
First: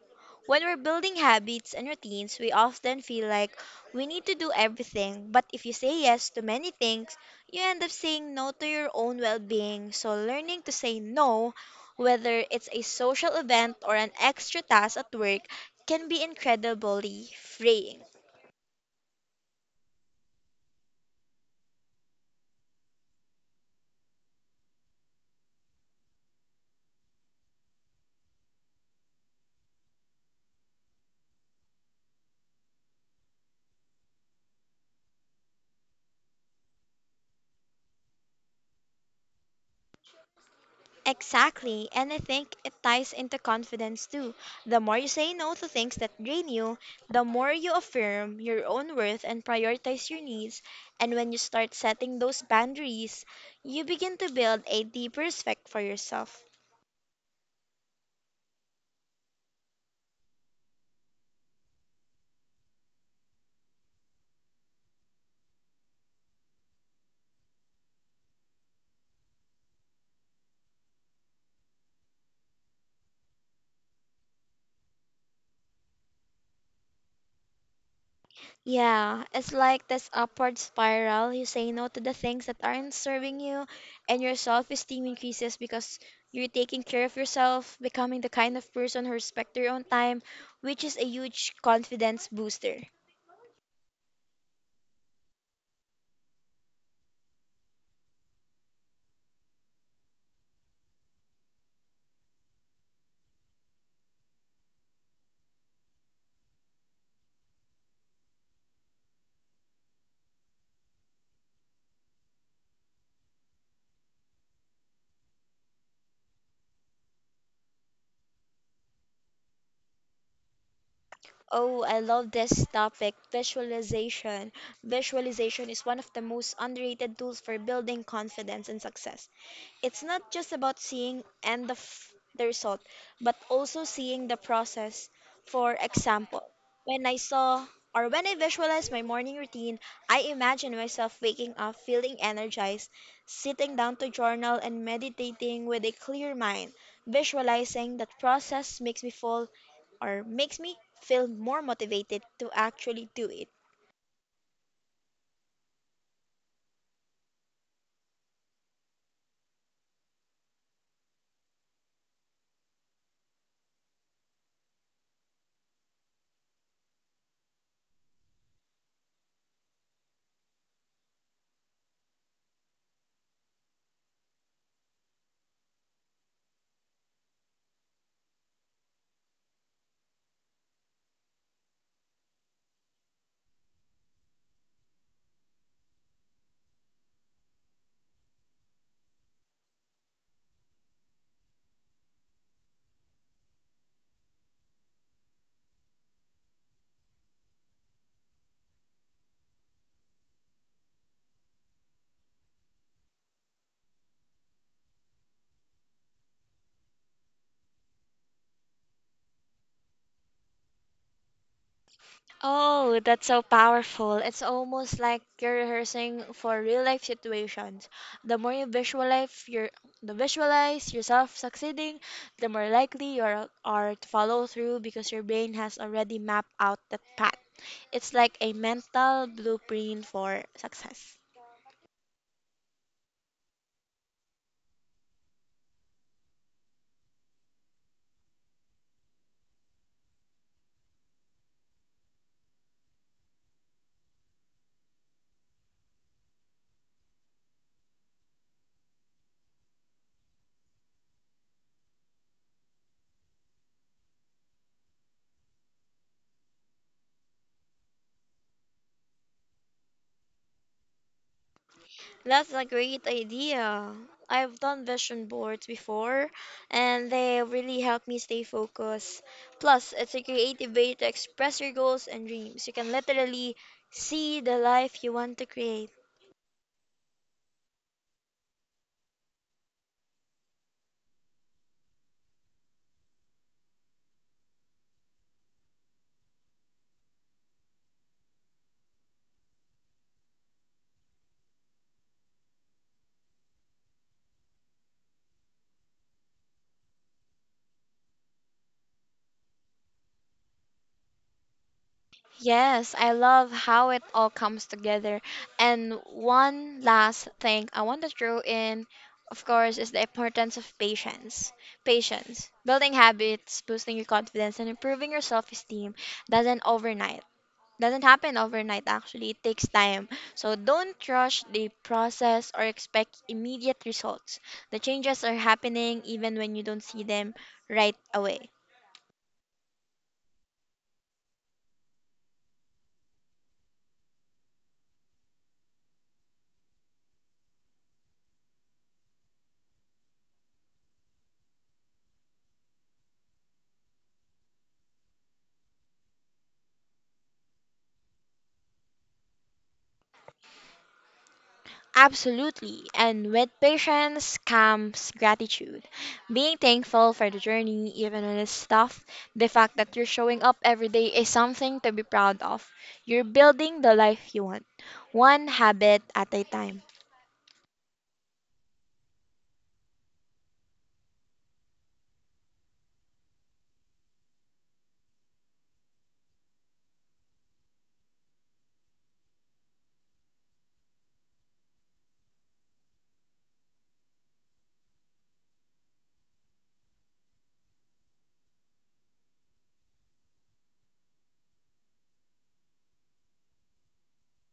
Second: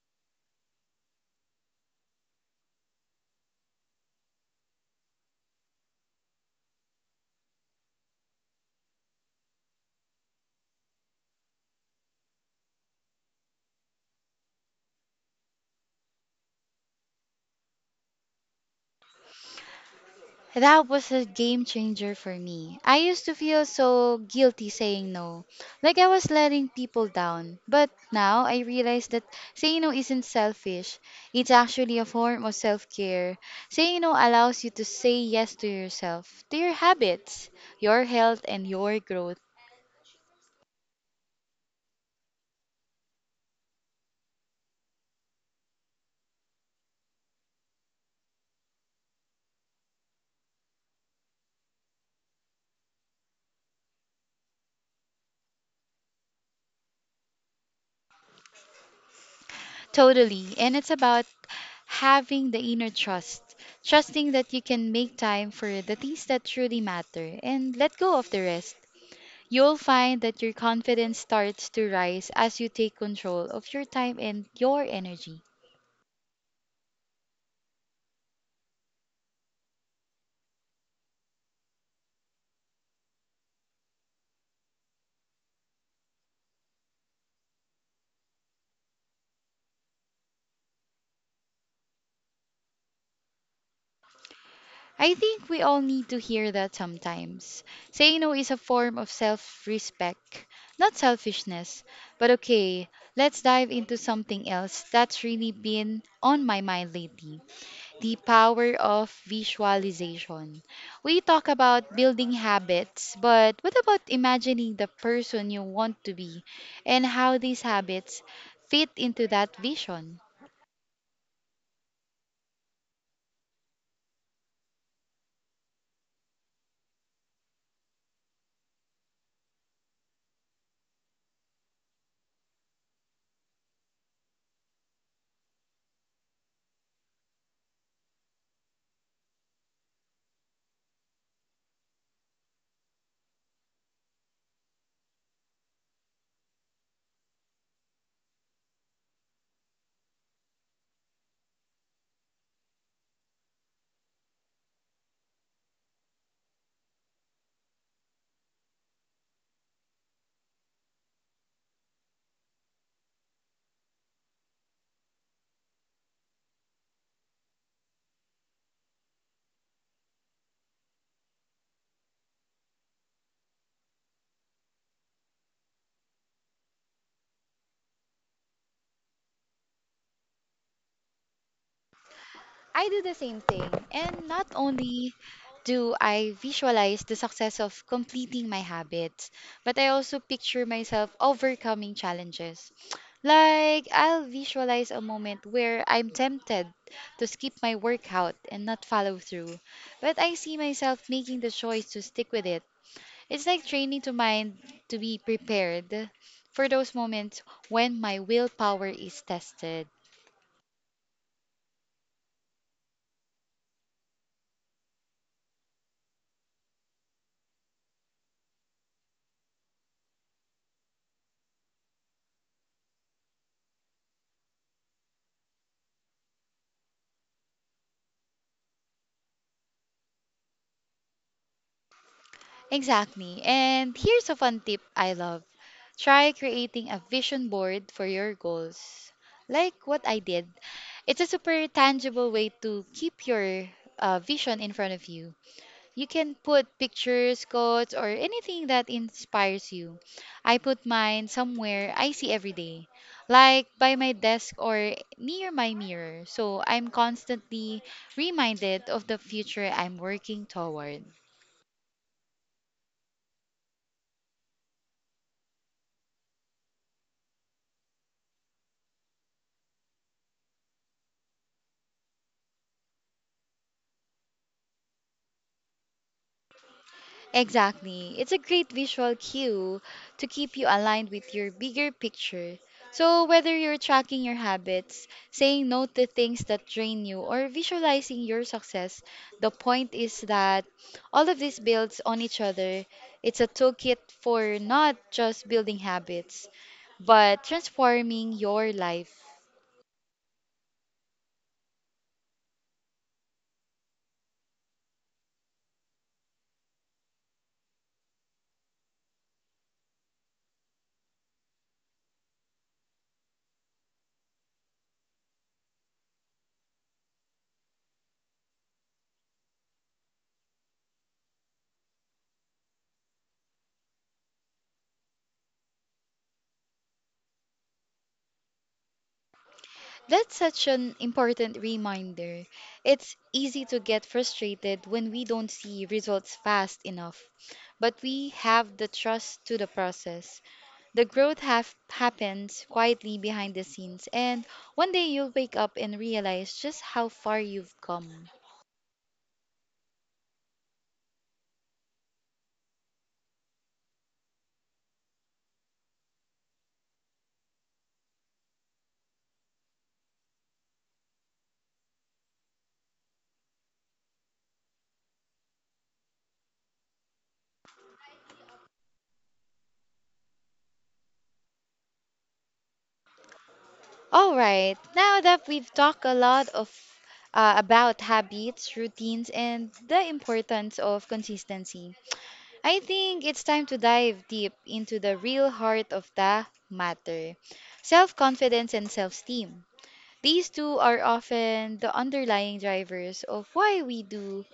[SPEAKER 2] When we're building habits and routines, we often feel like we need to do everything, but if you say yes to many things, you end up saying no to your own well being. So, learning to say no, whether it's a social event or an extra task at work, can be incredibly freeing.
[SPEAKER 1] That was a game changer for me. I used to feel so guilty saying no, like I was letting people down. But now I realize that saying no isn't selfish, it's actually a form of self care. Saying no allows you to say yes to yourself, to your habits, your health, and your growth.
[SPEAKER 2] Exactly. And I think it ties into confidence too. The more you say no to things that drain you, the more you affirm your own worth and prioritize your needs. And when you start setting those boundaries, you begin to build a deeper respect for yourself.
[SPEAKER 1] Totally. And it's about having the inner trust, trusting that you can make time for the things that truly matter and let go of the rest. You'll find that your confidence starts to rise as you take control of your time and your energy.
[SPEAKER 2] Yeah, it's like this upward spiral. You say no to the things that aren't serving you, and your self esteem increases because you're taking care of yourself, becoming the kind of person who respects their own time, which is a huge confidence booster.
[SPEAKER 1] I think we all need to hear that sometimes. Saying no is a form of self respect, not selfishness. But okay, let's dive into something else that's really been on my mind lately, the power of visualization. We talk about building habits, but what about imagining the person you want to be and how these habits fit into that vision?
[SPEAKER 2] Oh, I love this topic, visualization. Visualization is one of the most underrated tools for building confidence and success. It's not just about seeing the result, but also seeing the process. For example, when I saw when I visualized my morning routine, I imagined myself waking up feeling energized, sitting down to journal and meditating with a clear mind. Visualizing that process makes me feel more motivated to actually do it.
[SPEAKER 1] I do the same thing. And not only do I visualize the success of completing my habits, but I also picture myself overcoming challenges. Like, I'll visualize a moment where I'm tempted to skip my workout and not follow through, but I see myself making the choice to stick with it. It's like training to mind to be prepared for those moments when my willpower is tested.
[SPEAKER 2] Oh, that's so powerful. It's almost like you're rehearsing for real life situations. The more you visualize yourself succeeding, the more likely you are to follow through because your brain has already mapped out that path. It's like a mental blueprint for success.
[SPEAKER 1] Exactly. And here's a fun tip I love. Try creating a vision board for your goals. Like what I did. It's a super tangible way to keep your vision in front of you. You can put pictures, quotes, or anything that inspires you. I put mine somewhere I see every day, like by my desk or near my mirror. So I'm constantly reminded of the future I'm working toward.
[SPEAKER 2] That's a great idea. I've done vision boards before, and they really help me stay focused. Plus, it's a creative way to express your goals and dreams. You can literally see the life you want to create.
[SPEAKER 1] Exactly. It's a great visual cue to keep you aligned with your bigger picture. So, whether you're tracking your habits, saying no to things that drain you, or visualizing your success, the point is that all of this builds on each other. It's a toolkit for not just building habits, but transforming your life.
[SPEAKER 2] Yes, I love how it all comes together. And one last thing I want to throw in, of course, is the importance of patience. Patience. Building habits, boosting your confidence, and improving your self esteem doesn't overnight. Doesn't happen overnight. Actually, it takes time. So don't rush the process or expect immediate results. The changes are happening even when you don't see them right away.
[SPEAKER 1] That's such an important reminder. It's easy to get frustrated when we don't see results fast enough, but we have the trust to the process. The growth have happens quietly behind the scenes, and one day you'll wake up and realize just how far you've come.
[SPEAKER 2] Absolutely. And with patience comes gratitude, being thankful for the journey even when it's tough. The fact that you're showing up every day is something to be proud of. You're building the life you want, one habit at a time.
[SPEAKER 1] All right, now that we've talked a lot of about habits, routines, and the importance of consistency, I think it's time to dive deep into the real heart of the matter, self confidence and self esteem. These two are often the underlying drivers of why we do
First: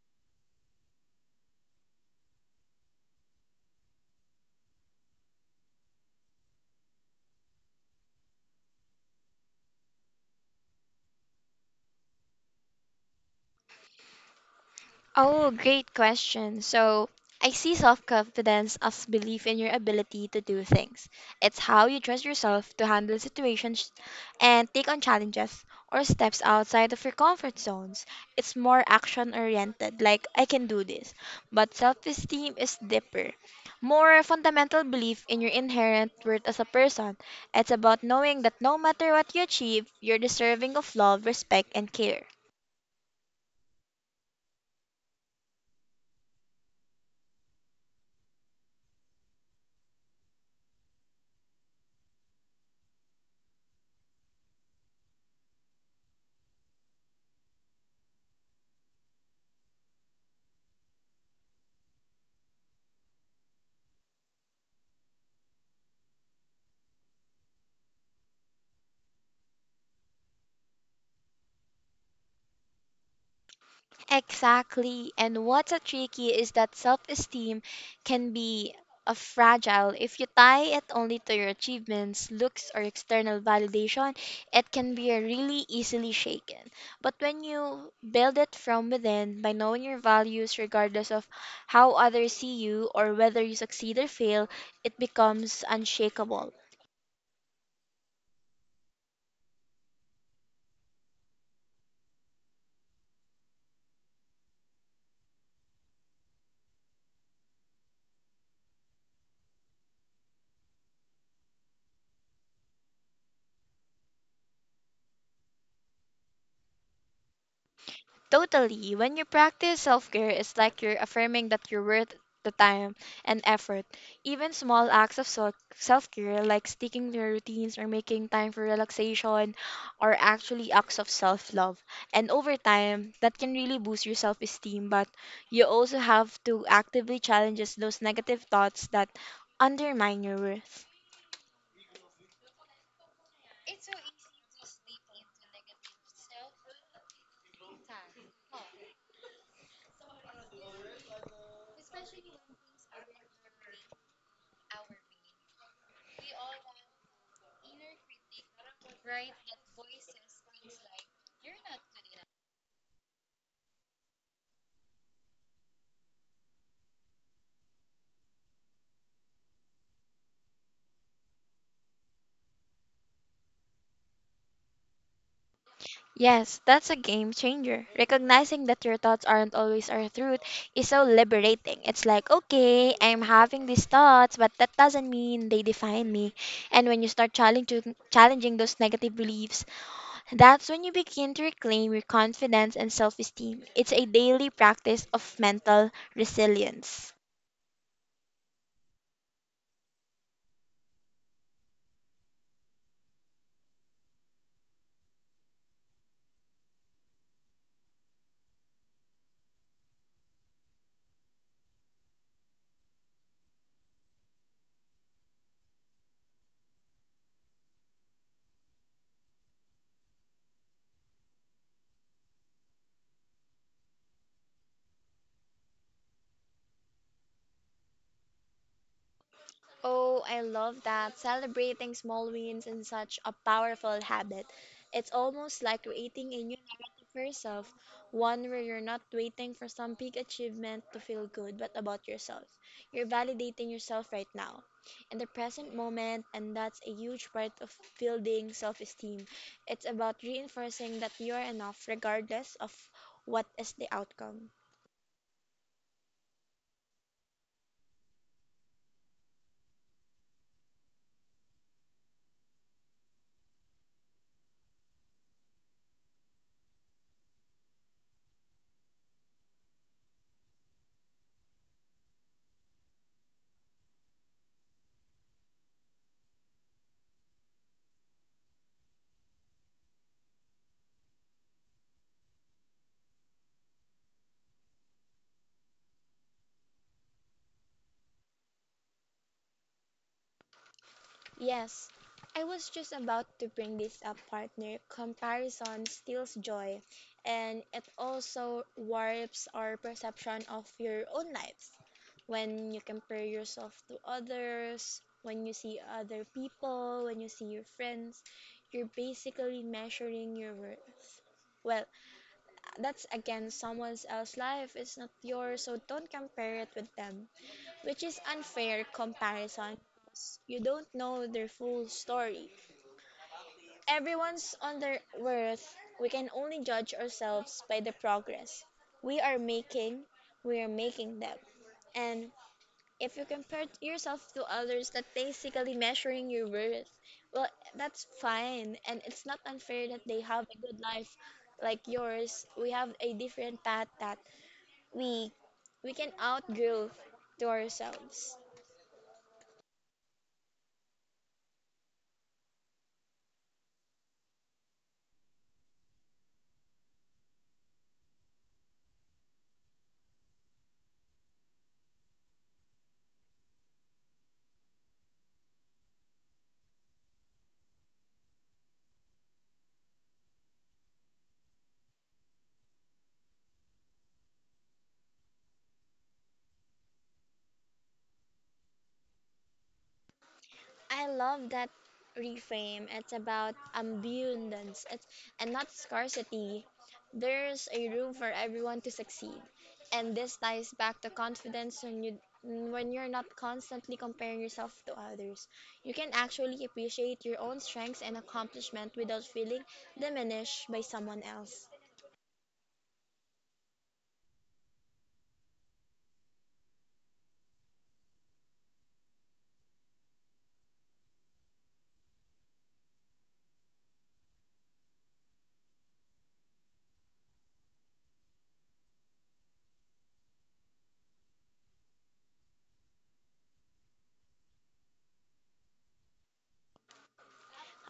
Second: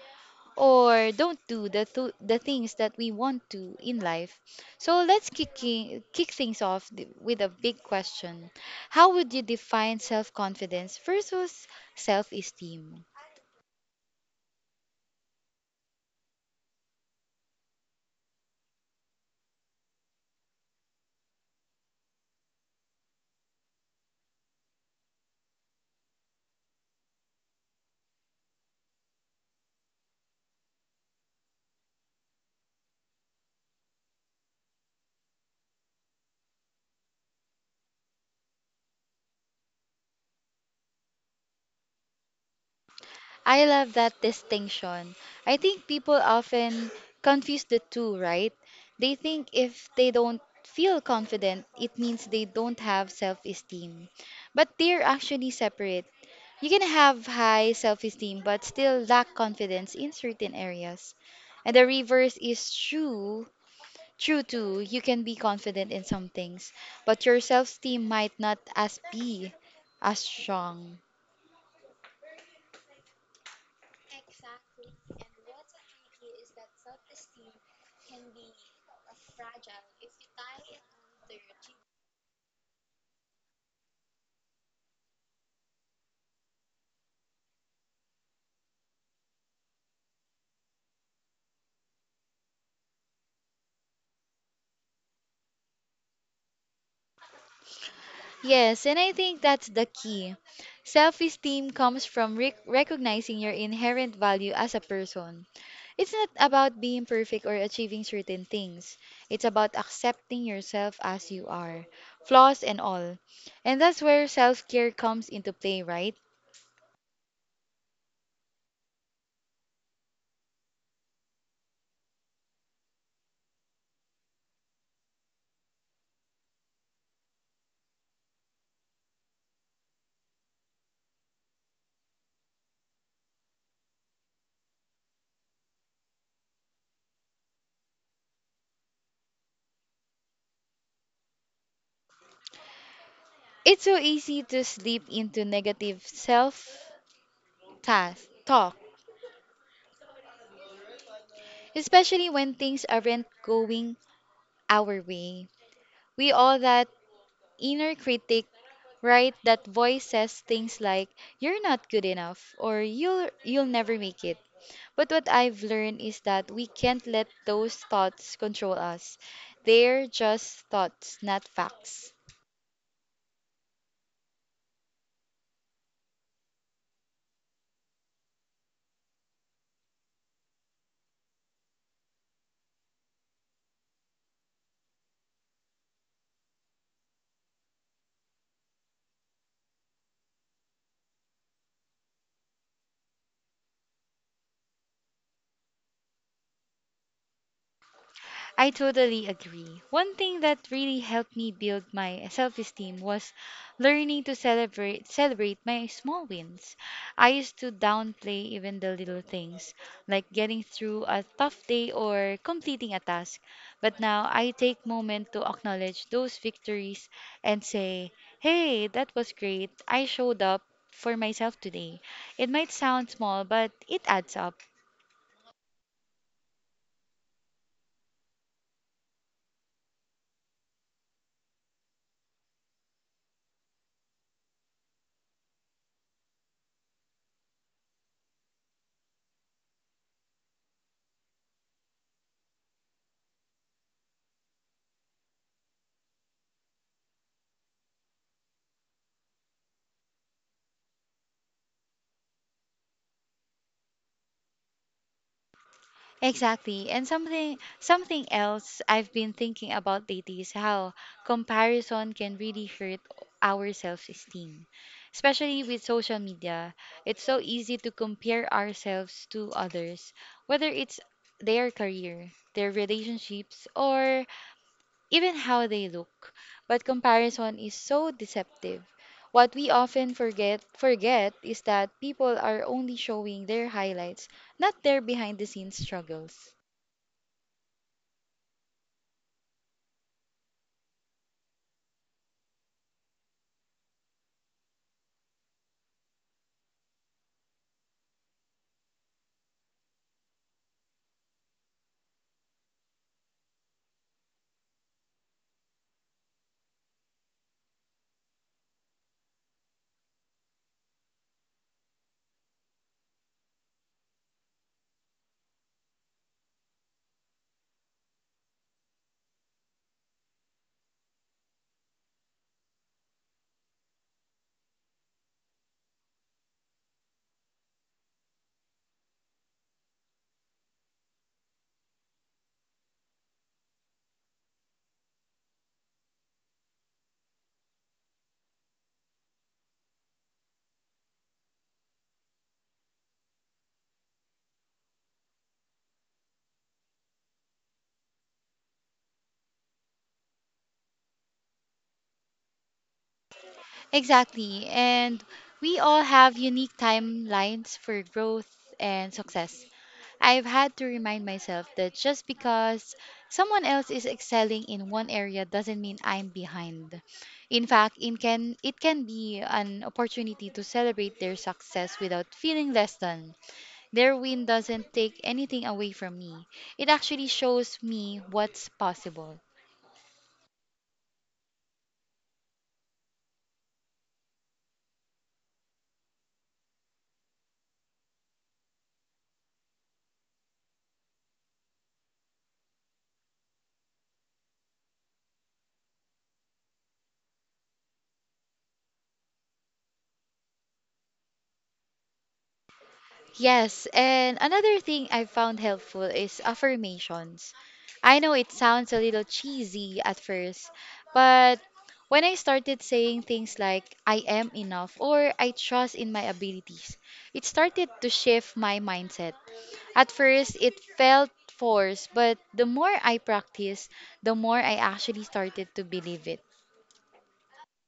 [SPEAKER 1] or don't do the things that we want to in life. So let's kick things off with a big question. How would you define self confidence versus self esteem?
[SPEAKER 2] Oh, great question. So, I see self confidence as belief in your ability to do things. It's how you trust yourself to handle situations and take on challenges or steps outside of your comfort zones. It's more action oriented, like, I can do this. But self esteem is deeper, more fundamental belief in your inherent worth as a person. It's about knowing that no matter what you achieve, you're deserving of love, respect, and care.
[SPEAKER 1] I love that distinction. I think people often confuse the two, right? They think if they don't feel confident, it means they don't have self esteem. But they're actually separate. You can have high self esteem but still lack confidence in certain areas. And the reverse is true. True too, you can be confident in some things, but your self esteem might not as be as strong.
[SPEAKER 2] Exactly. And what's a tricky is that self esteem can be a fragile. If you tie it only to your achievements, looks, or external validation, it can be really easily shaken. But when you build it from within by knowing your values, regardless of how others see you or whether you succeed or fail, it becomes unshakable.
[SPEAKER 1] Yes, and I think that's the key. Self esteem comes from recognizing your inherent value as a person. It's not about being perfect or achieving certain things, it's about accepting yourself as you are, flaws and all. And that's where self care comes into play, right?
[SPEAKER 2] Totally. When you practice self care, it's like you're affirming that you're worth the time and effort. Even small acts of self care, like sticking to your routines or making time for relaxation, are actually acts of self love. And over time, that can really boost your self esteem. But you also have to actively challenge those negative thoughts that undermine your worth.
[SPEAKER 1] It's so easy to slip into negative self task talk, especially when things aren't going our way. We all that inner critic, right? That voice says things like you're not good enough or you'll never make it. But what I've learned is that we can't let those thoughts control us. They're just thoughts, not facts.
[SPEAKER 2] Yes, that's a game changer. Recognizing that your thoughts aren't always our truth is so liberating. It's like, okay, I'm having these thoughts, but that doesn't mean they define me. And when you start challenging those negative beliefs, that's when you begin to reclaim your confidence and self-esteem. It's a daily practice of mental resilience.
[SPEAKER 1] I totally agree. One thing that really helped me build my self-esteem was learning to celebrate my small wins. I used to downplay even the little things, like getting through a tough day or completing a task. But now I take moment to acknowledge those victories and say, "Hey, that was great. I showed up for myself today." It might sound small, but it adds up.
[SPEAKER 2] Oh, I love that. Celebrating small wins is such a powerful habit. It's almost like creating a new narrative for yourself, one where you're not waiting for some big achievement to feel good, but about yourself. You're validating yourself right now, in the present moment, and that's a huge part of building self esteem. It's about reinforcing that you are enough regardless of what is the outcome.
[SPEAKER 1] Exactly. And something else I've been thinking about lately is how comparison can really hurt our self-esteem. Especially with social media, it's so easy to compare ourselves to others, whether it's their career, their relationships, or even how they look. But comparison is so deceptive. What we often forget is that people are only showing their highlights, not their behind the scenes struggles.
[SPEAKER 2] Yes, I was just about to bring this up, partner. Comparison steals joy, and it also warps our perception of your own lives. When you compare yourself to others, when you see other people, when you see your friends, you're basically measuring your worth. Well, that's again someone else's life, it's not yours, so don't compare it with them, which is unfair comparison. You don't know their full story. Everyone's on their worth. We can only judge ourselves by the progress we are making. We are making them. And if you compare yourself to others, that basically measuring your worth. Well, that's fine. And it's not unfair that they have a good life like yours. We have a different path that we we can outgrow to ourselves.
[SPEAKER 1] Exactly. And we all have unique timelines for growth and success. I've had to remind myself that just because someone else is excelling in one area doesn't mean I'm behind. In fact, it can be an opportunity to celebrate their success without feeling less than. Their win doesn't take anything away from me. It actually shows me what's possible.
[SPEAKER 2] I love that reframe. It's about abundance, and not scarcity. There's a room for everyone to succeed. And this ties back to confidence when you're not constantly comparing yourself to others. You can actually appreciate your own strengths and accomplishment without feeling diminished by someone else.
[SPEAKER 1] Yes, and another thing I found helpful is affirmations. I know it sounds a little cheesy at first, but when I started saying things like I am enough or I trust in my abilities, it started to shift my mindset. At first, it felt forced, but the more I practiced, the more I actually started to believe it.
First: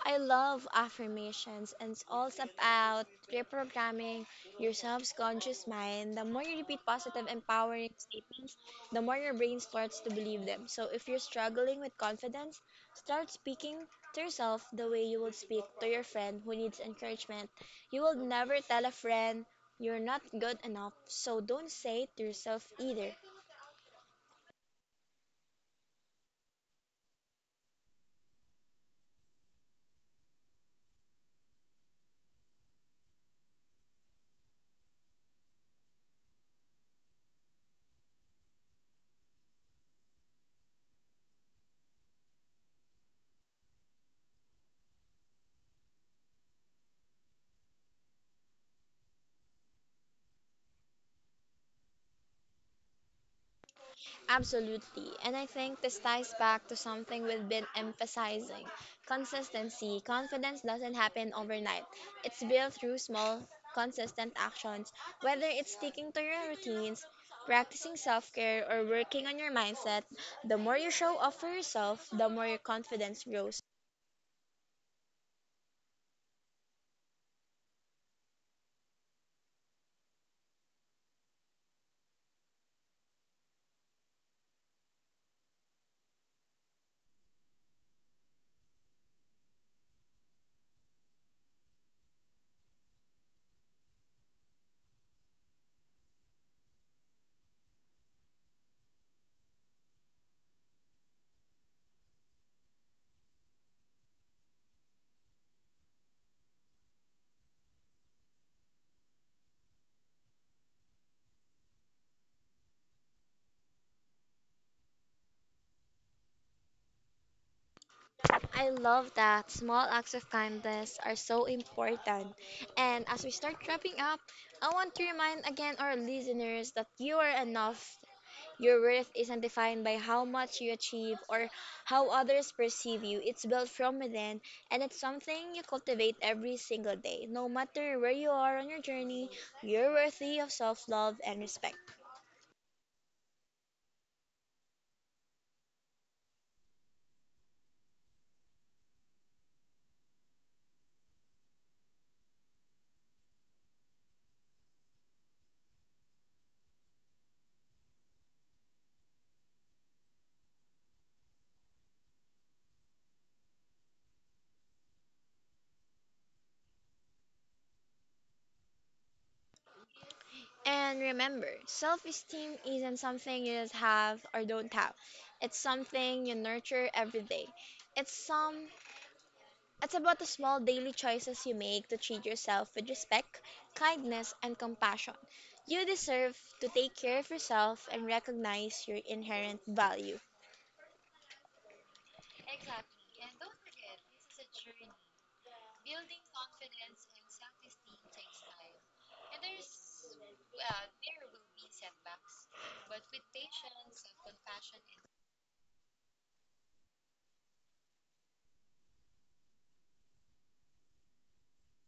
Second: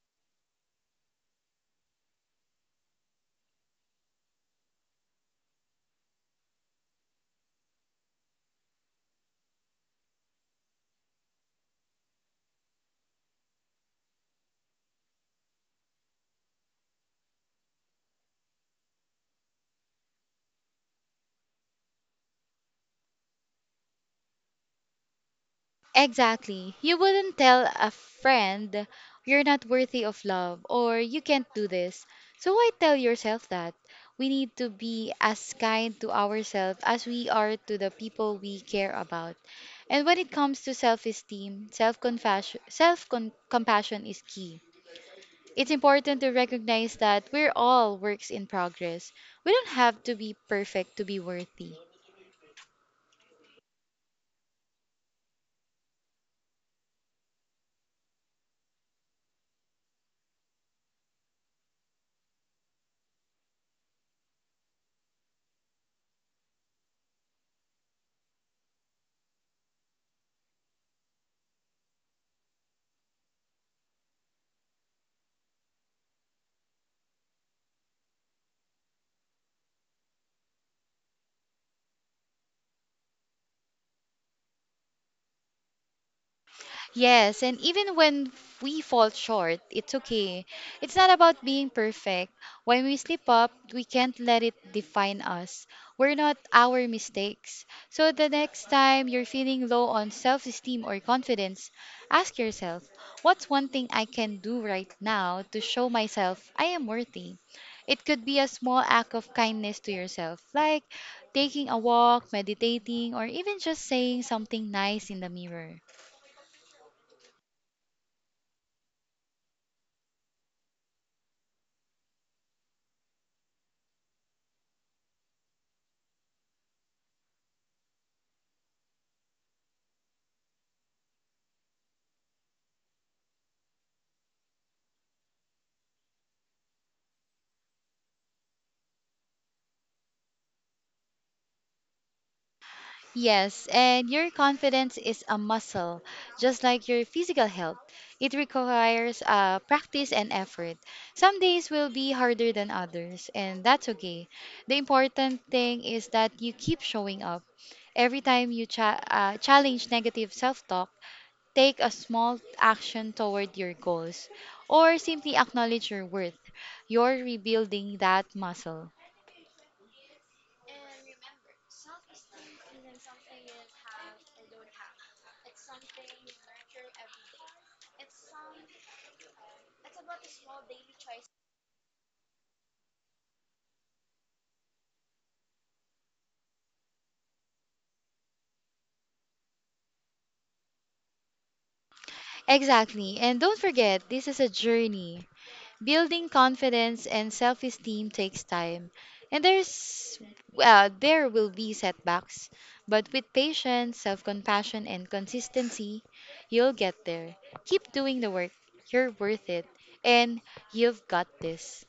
[SPEAKER 2] I love affirmations, and it's all about reprogramming your subconscious mind. The more you repeat positive, empowering statements, the more your brain starts to believe them. So, if you're struggling with confidence, start speaking to yourself the way you would speak to your friend who needs encouragement. You will never tell a friend you're not good enough, so don't say it to yourself either.
[SPEAKER 1] Exactly. You wouldn't tell a friend you're not worthy of love or you can't do this. So why tell yourself that? We need to be as kind to ourselves as we are to the people we care about. And when it comes to self-esteem, self-compassion is key. It's important to recognize that we're all works in progress. We don't have to be perfect to be worthy.
[SPEAKER 2] Absolutely. And I think this ties back to something we've been emphasizing consistency. Confidence doesn't happen overnight, it's built through small, consistent actions, whether it's sticking to your routines. Practicing self care or working on your mindset, the more you show up for yourself, the more your confidence grows.
[SPEAKER 1] Yes, and even when we fall short, it's okay. It's not about being perfect. When we slip up, we can't let it define us. We're not our mistakes. So the next time you're feeling low on self esteem or confidence, ask yourself, what's one thing I can do right now to show myself I am worthy? It could be a small act of kindness to yourself, like taking a walk, meditating, or even just saying something nice in the mirror.
[SPEAKER 2] I love that small acts of kindness are so important. And as we start wrapping up, I want to remind again our listeners that you are enough. Your worth isn't defined by how much you achieve or how others perceive you. It's built from within, and it's something you cultivate every single day. No matter where you are on your journey, you're worthy of self love and respect.
[SPEAKER 1] Yes, and your confidence is a muscle, just like your physical health. It requires practice and effort. Some days will be harder than others, and that's okay. The important thing is that you keep showing up. Every time you challenge negative self talk, take a small action toward your goals, or simply acknowledge your worth. You're rebuilding that muscle.
[SPEAKER 2] And remember, self esteem isn't something you just have or don't have, it's something you nurture every day. It's some It's about the small daily choices you make to treat yourself with respect, kindness, and compassion. You deserve to take care of yourself and recognize your inherent value.
[SPEAKER 1] Exactly, and don't forget, this is a journey. Building confidence and self esteem takes time, and there will be setbacks, but with patience, self compassion, and consistency, you'll get there. Keep doing the work, you're worth it, and you've got this.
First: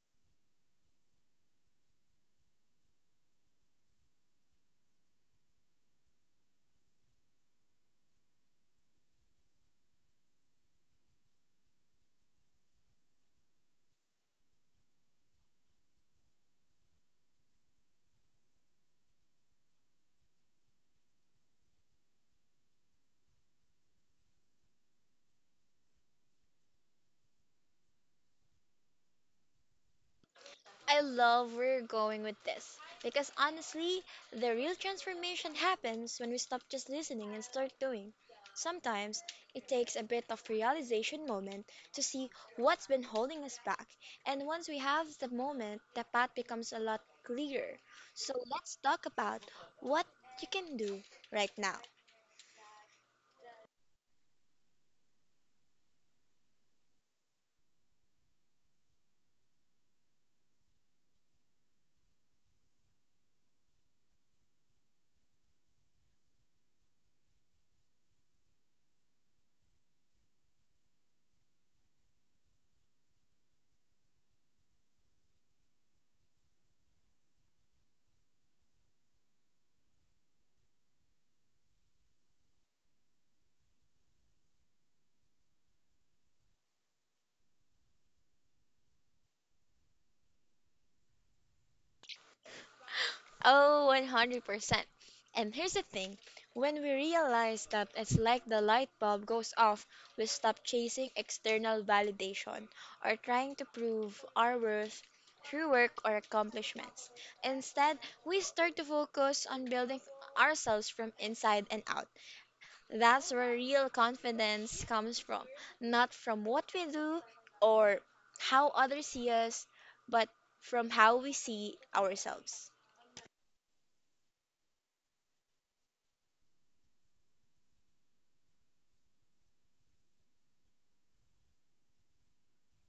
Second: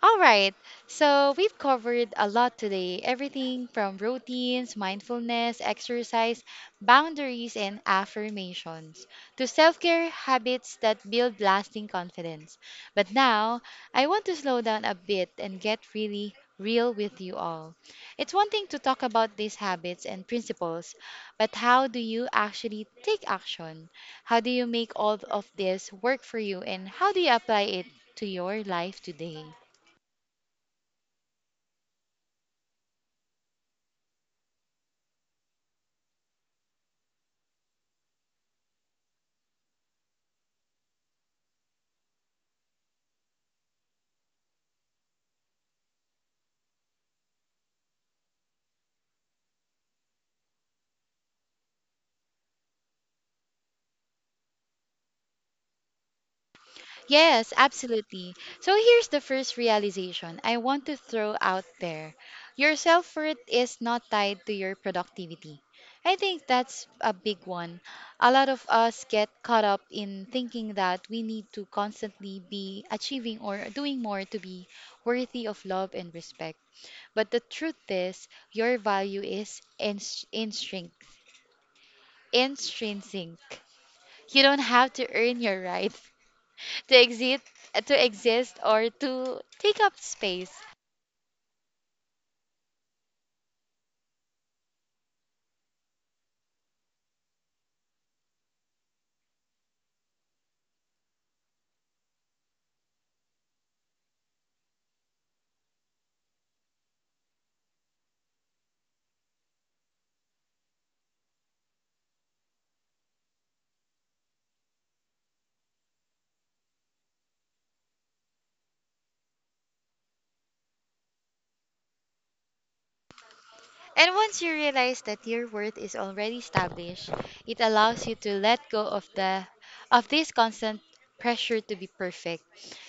[SPEAKER 1] All right. So we've covered a lot today, everything from routines, mindfulness, exercise, boundaries, and affirmations to self care habits that build lasting confidence. But now, I want to slow down a bit and get really real with you all. It's one thing to talk about these habits and principles, but how do you actually take action? How do you make all of this work for you, and how do you apply it to your life today?
[SPEAKER 2] I love where you're going with this because honestly, the real transformation happens when we stop just listening and start doing. Sometimes it takes a bit of realization moment to see what's been holding us back. And once we have the moment, the path becomes a lot clearer. So let's talk about what you can do right now.
[SPEAKER 1] Yes, absolutely. So here's the first realization I want to throw out there. Your self worth is not tied to your productivity. I think that's a big one. A lot of us get caught up in thinking that we need to constantly be achieving or doing more to be worthy of love and respect. But the truth is, your value is intrinsic. Intrinsic. You don't have to earn your right to exist to exist or to take up space.
[SPEAKER 2] Oh, 100%. And here's the thing when we realize that it's like the light bulb goes off, we stop chasing external validation or trying to prove our worth through work or accomplishments. Instead, we start to focus on building ourselves from inside and out. That's where real confidence comes from, not from what we do or how others see us, but from how we see ourselves.
[SPEAKER 1] And once you realize that your worth is already established, it allows you to let go of the of this constant pressure to be perfect.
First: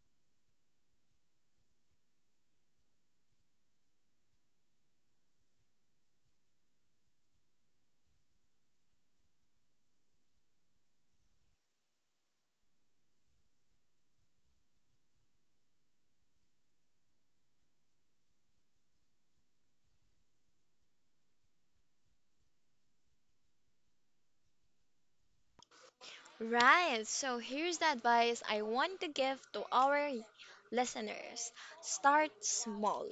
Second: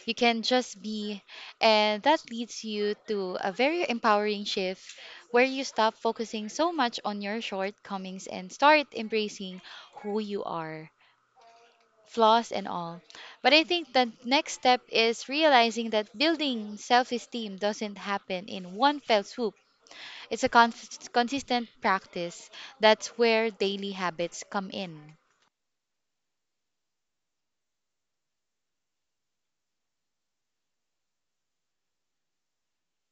[SPEAKER 1] You can just be, and that leads you to a very empowering shift where you stop focusing so much on your shortcomings and start embracing who you are, flaws and all. But I think the next step is realizing that building self esteem doesn't happen in one fell swoop. It's a consistent practice. That's where daily habits come in.
[SPEAKER 2] Right, so here's the advice I want to give to our listeners. Start small.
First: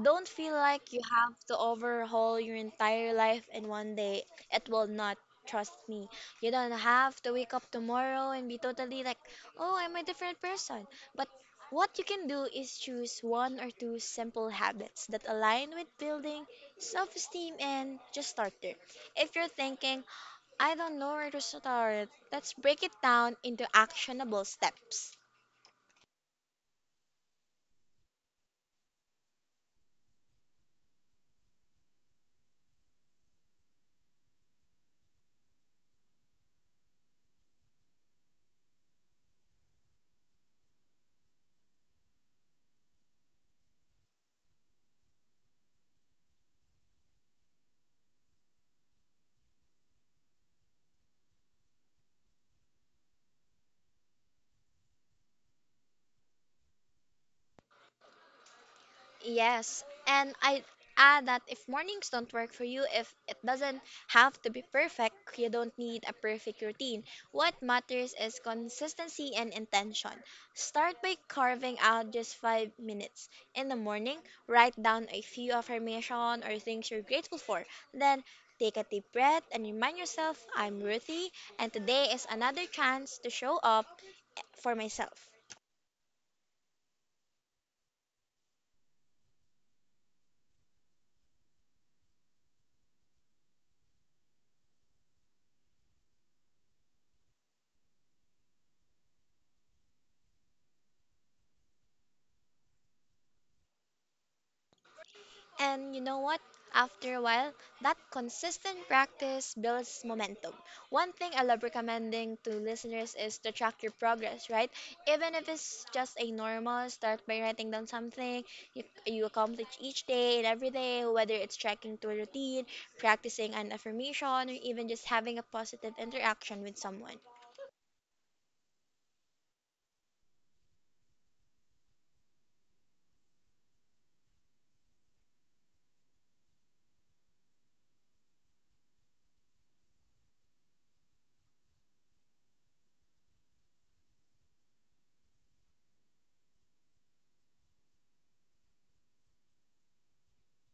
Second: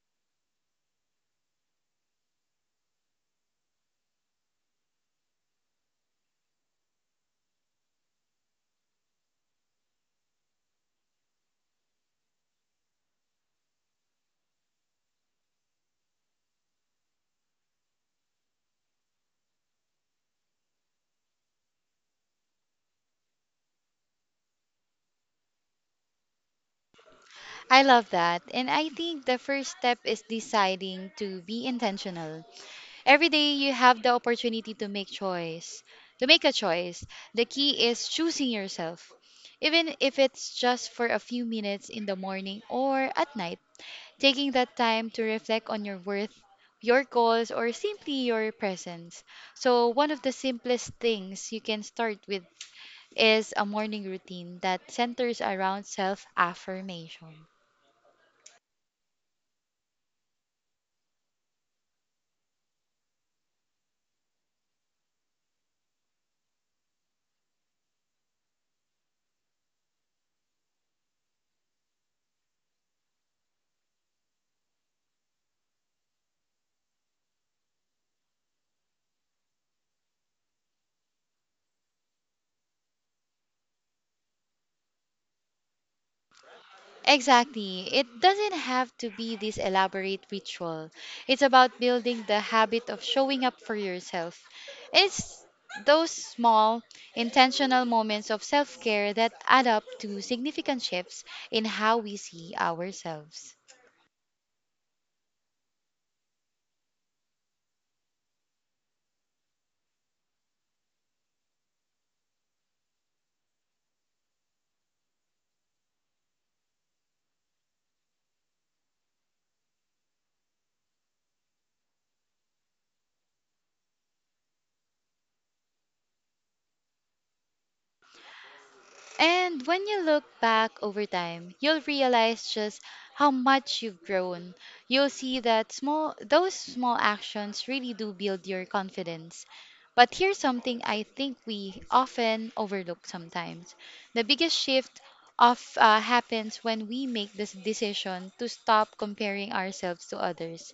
[SPEAKER 2] Don't feel like you have to overhaul your entire life in one day. It will not, trust me. You don't have to wake up tomorrow and be totally like, oh, I'm a different person. But what you can do is choose one or two simple habits that align with building self esteem and just start there. If you're thinking, I don't know where to start. Let's break it down into actionable steps.
[SPEAKER 1] I love that. And I think the first step is deciding to be intentional. Every day you have the opportunity to make a choice. The key is choosing yourself. Even if it's just for a few minutes in the morning or at night, taking that time to reflect on your worth, your goals, or simply your presence. So, one of the simplest things you can start with is a morning routine that centers around self affirmation.
[SPEAKER 2] Yes, and I add that if mornings don't work for you, if it doesn't have to be perfect, you don't need a perfect routine. What matters is consistency and intention. Start by carving out just 5 minutes. In the morning, write down a few affirmations or things you're grateful for. Then take a deep breath and remind yourself, I'm worthy, and today is another chance to show up for myself.
[SPEAKER 1] Exactly. It doesn't have to be this elaborate ritual. It's about building the habit of showing up for yourself. It's those small, intentional moments of self care that add up to significant shifts in how we see ourselves.
[SPEAKER 2] And you know what? After a while, that consistent practice builds momentum. One thing I love recommending to listeners is to track your progress, right? Even if it's just a normal start by writing down something you accomplish each day and every day, whether it's tracking to a routine, practicing an affirmation, or even just having a positive interaction with someone.
[SPEAKER 1] And when you look back over time, you'll realize just how much you've grown. You'll see that small those small actions really do build your confidence. But here's something I think we often overlook sometimes. The biggest shift of happens when we make this decision to stop comparing ourselves to others.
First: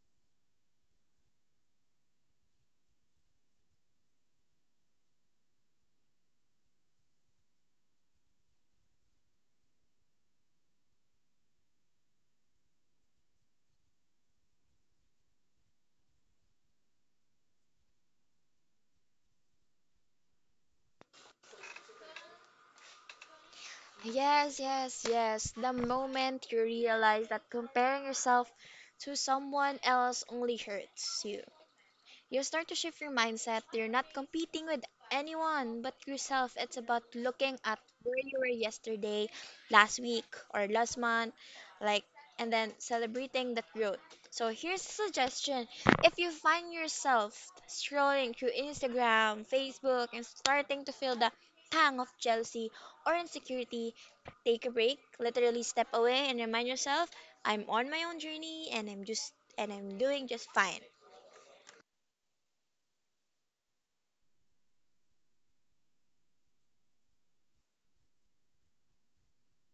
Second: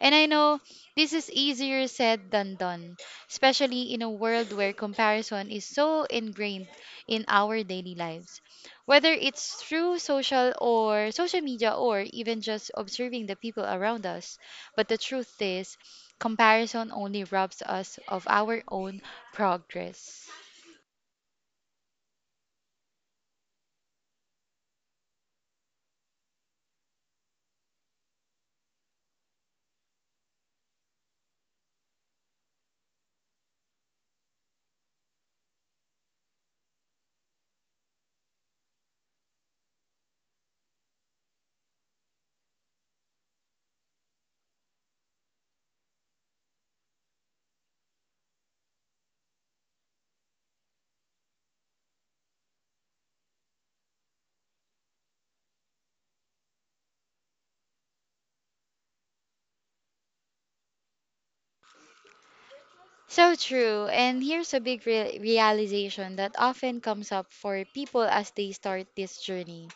[SPEAKER 1] And I know this is easier said than done, especially in a world where comparison is so ingrained in our daily lives, whether it's through social media or even just observing the people around us. But the truth is, comparison only robs us of our own progress.
[SPEAKER 2] Yes, yes, yes. The moment you realize that comparing yourself to someone else only hurts you. You start to shift your mindset. You're not competing with anyone but yourself. It's about looking at where you were yesterday, last week, or last month, like, and then celebrating that growth. So here's a suggestion. If you find yourself scrolling through Instagram, Facebook, and starting to feel the tang of jealousy or insecurity, take a break, literally step away and remind yourself, I'm on my own journey and I'm doing just fine.
[SPEAKER 1] So true. And here's a big realization that often comes up for people as they start this journey.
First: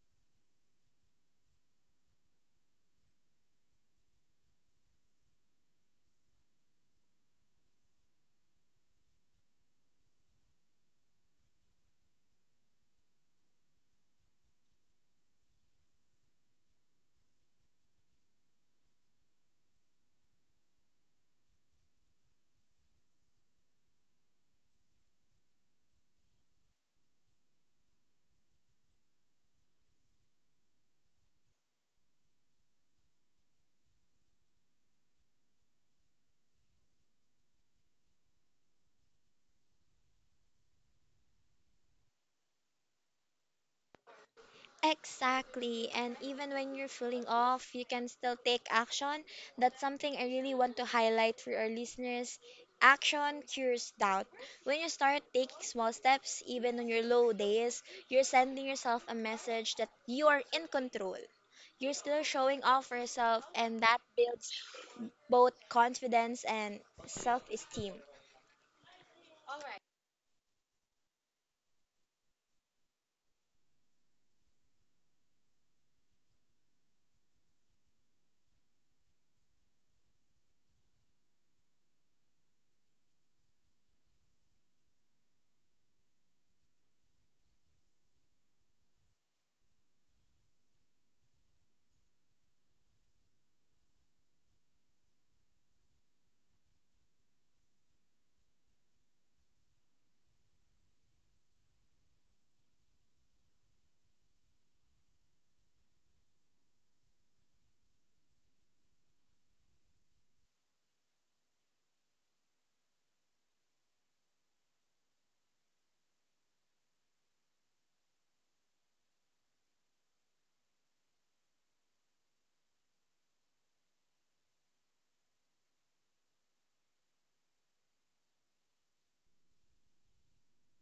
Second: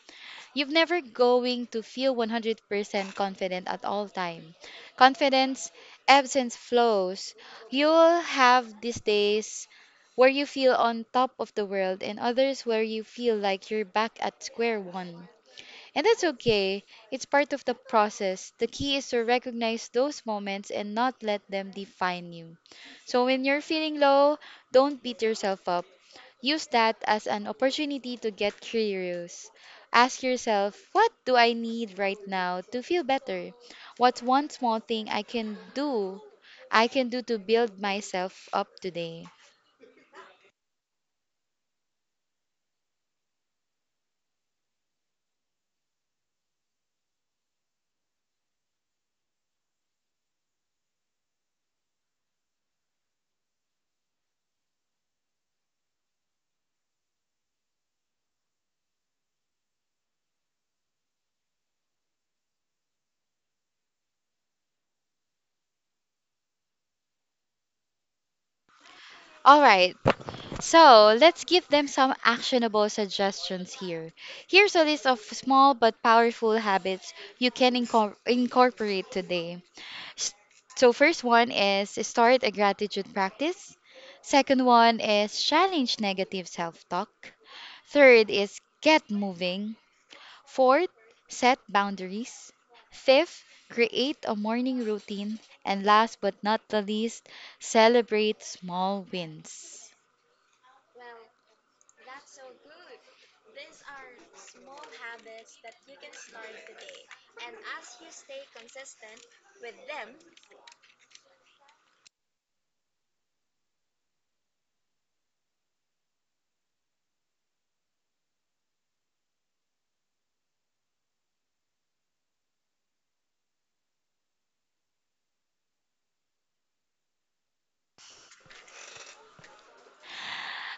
[SPEAKER 1] You've never going to feel 100% confident at all time. Confidence ebbs and flows. You'll have these days where you feel on top of the world and others where you feel like you're back at square one. And that's okay. It's part of the process. The key is to recognize those moments and not let them define you. So when you're feeling low, don't beat yourself up. Use that as an opportunity to get curious. Ask yourself, what do I need right now to feel better? What's one small thing I can do to build myself up today.
[SPEAKER 2] Exactly. And even when you're feeling off, you can still take action. That's something I really want to highlight for our listeners. Action cures doubt. When you start taking small steps, even on your low days, you're sending yourself a message that you are in control. You're still showing off for yourself, and that builds both confidence and self esteem.
[SPEAKER 1] All right, so let's give them some actionable suggestions here. Here's a list of small but powerful habits you can incorporate today. S- So first one is start a gratitude practice. Second one is challenge negative self-talk. Third is get moving. Fourth, set boundaries. Fifth, create a morning routine. And last but not the least, celebrate small wins.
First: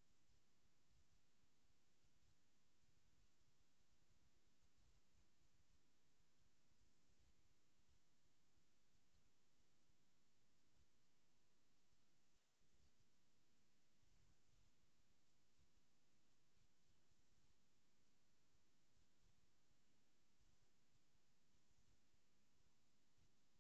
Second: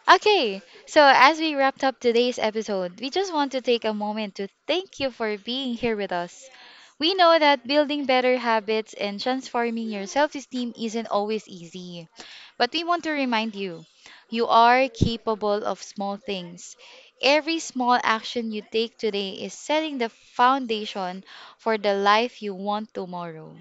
[SPEAKER 1] Okay, so as we wrapped up today's episode, we just want to take a moment to thank you for being here with us. We know that building better habits and transforming your self esteem isn't always easy, but we want to remind you you are capable of small things. Every small action you take today is setting the foundation for the life you want tomorrow.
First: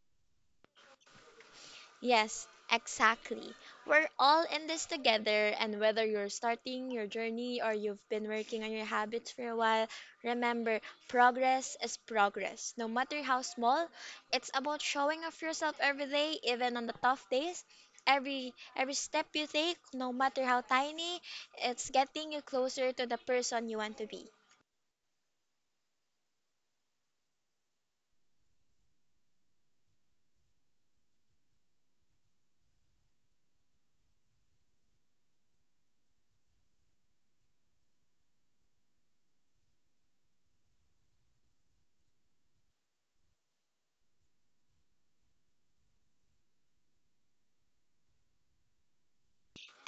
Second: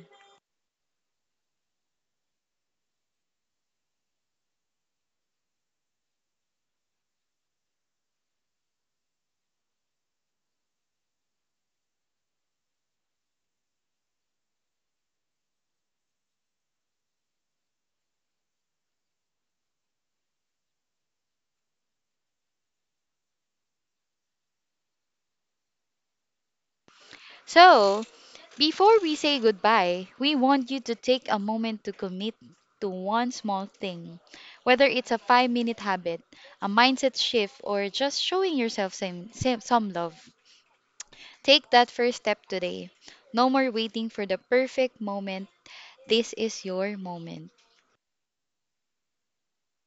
[SPEAKER 2] Yes, exactly. We're all in this together, and whether you're starting your journey or you've been working on your habits for a while, remember progress is progress. No matter how small, it's about showing off yourself every day, even on the tough days. Every step you take, no matter how tiny, it's getting you closer to the person you want to be.
[SPEAKER 1] So, before we say goodbye, we want you to take a moment to commit to one small thing, whether it's a 5-minute habit, a mindset shift, or just showing yourself some love. Take that first step today. No more waiting for the perfect moment. This is your moment.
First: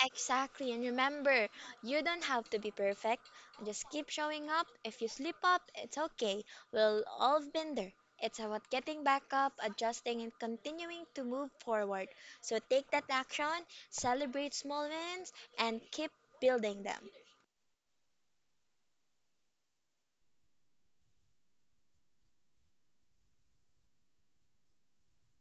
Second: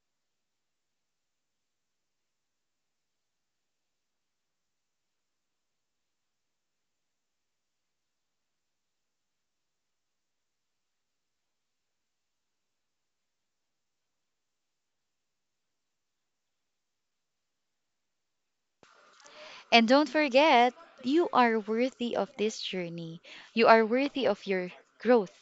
[SPEAKER 2] Exactly, and remember, you don't have to be perfect. Just keep showing up. If you slip up, it's okay. We'll all been there. It's about getting back up, adjusting, and continuing to move forward. So take that action, celebrate small wins, and keep building them.
[SPEAKER 1] And don't forget, you are worthy of this journey. You are worthy of your growth,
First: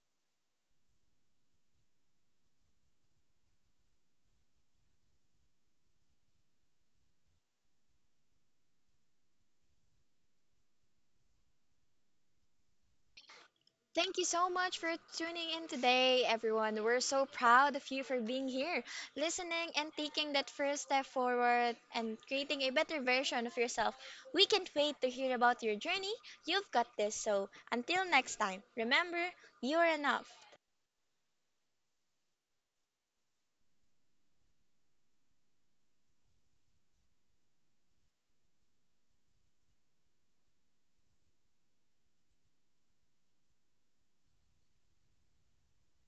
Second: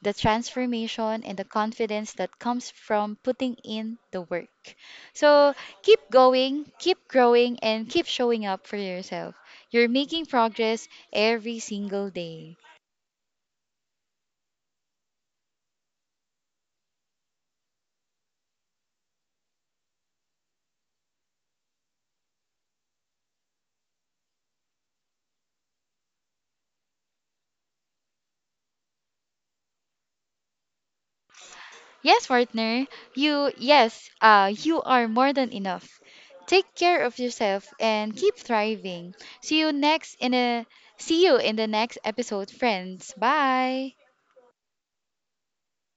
[SPEAKER 1] the transformation, and the confidence that comes from putting in the work. So keep going, keep growing, and keep showing up for yourself. You're making progress every single day.
[SPEAKER 2] Thank you so much for tuning in today, everyone. We're so proud of you for being here, listening, and taking that first step forward and creating a better version of yourself. We can't wait to hear about your journey. You've got this. So, until next time, remember, you're enough.
[SPEAKER 1] Yes, partner. You are more than enough. Take care of yourself and keep thriving. See you next in a See you in the next episode, friends. Bye.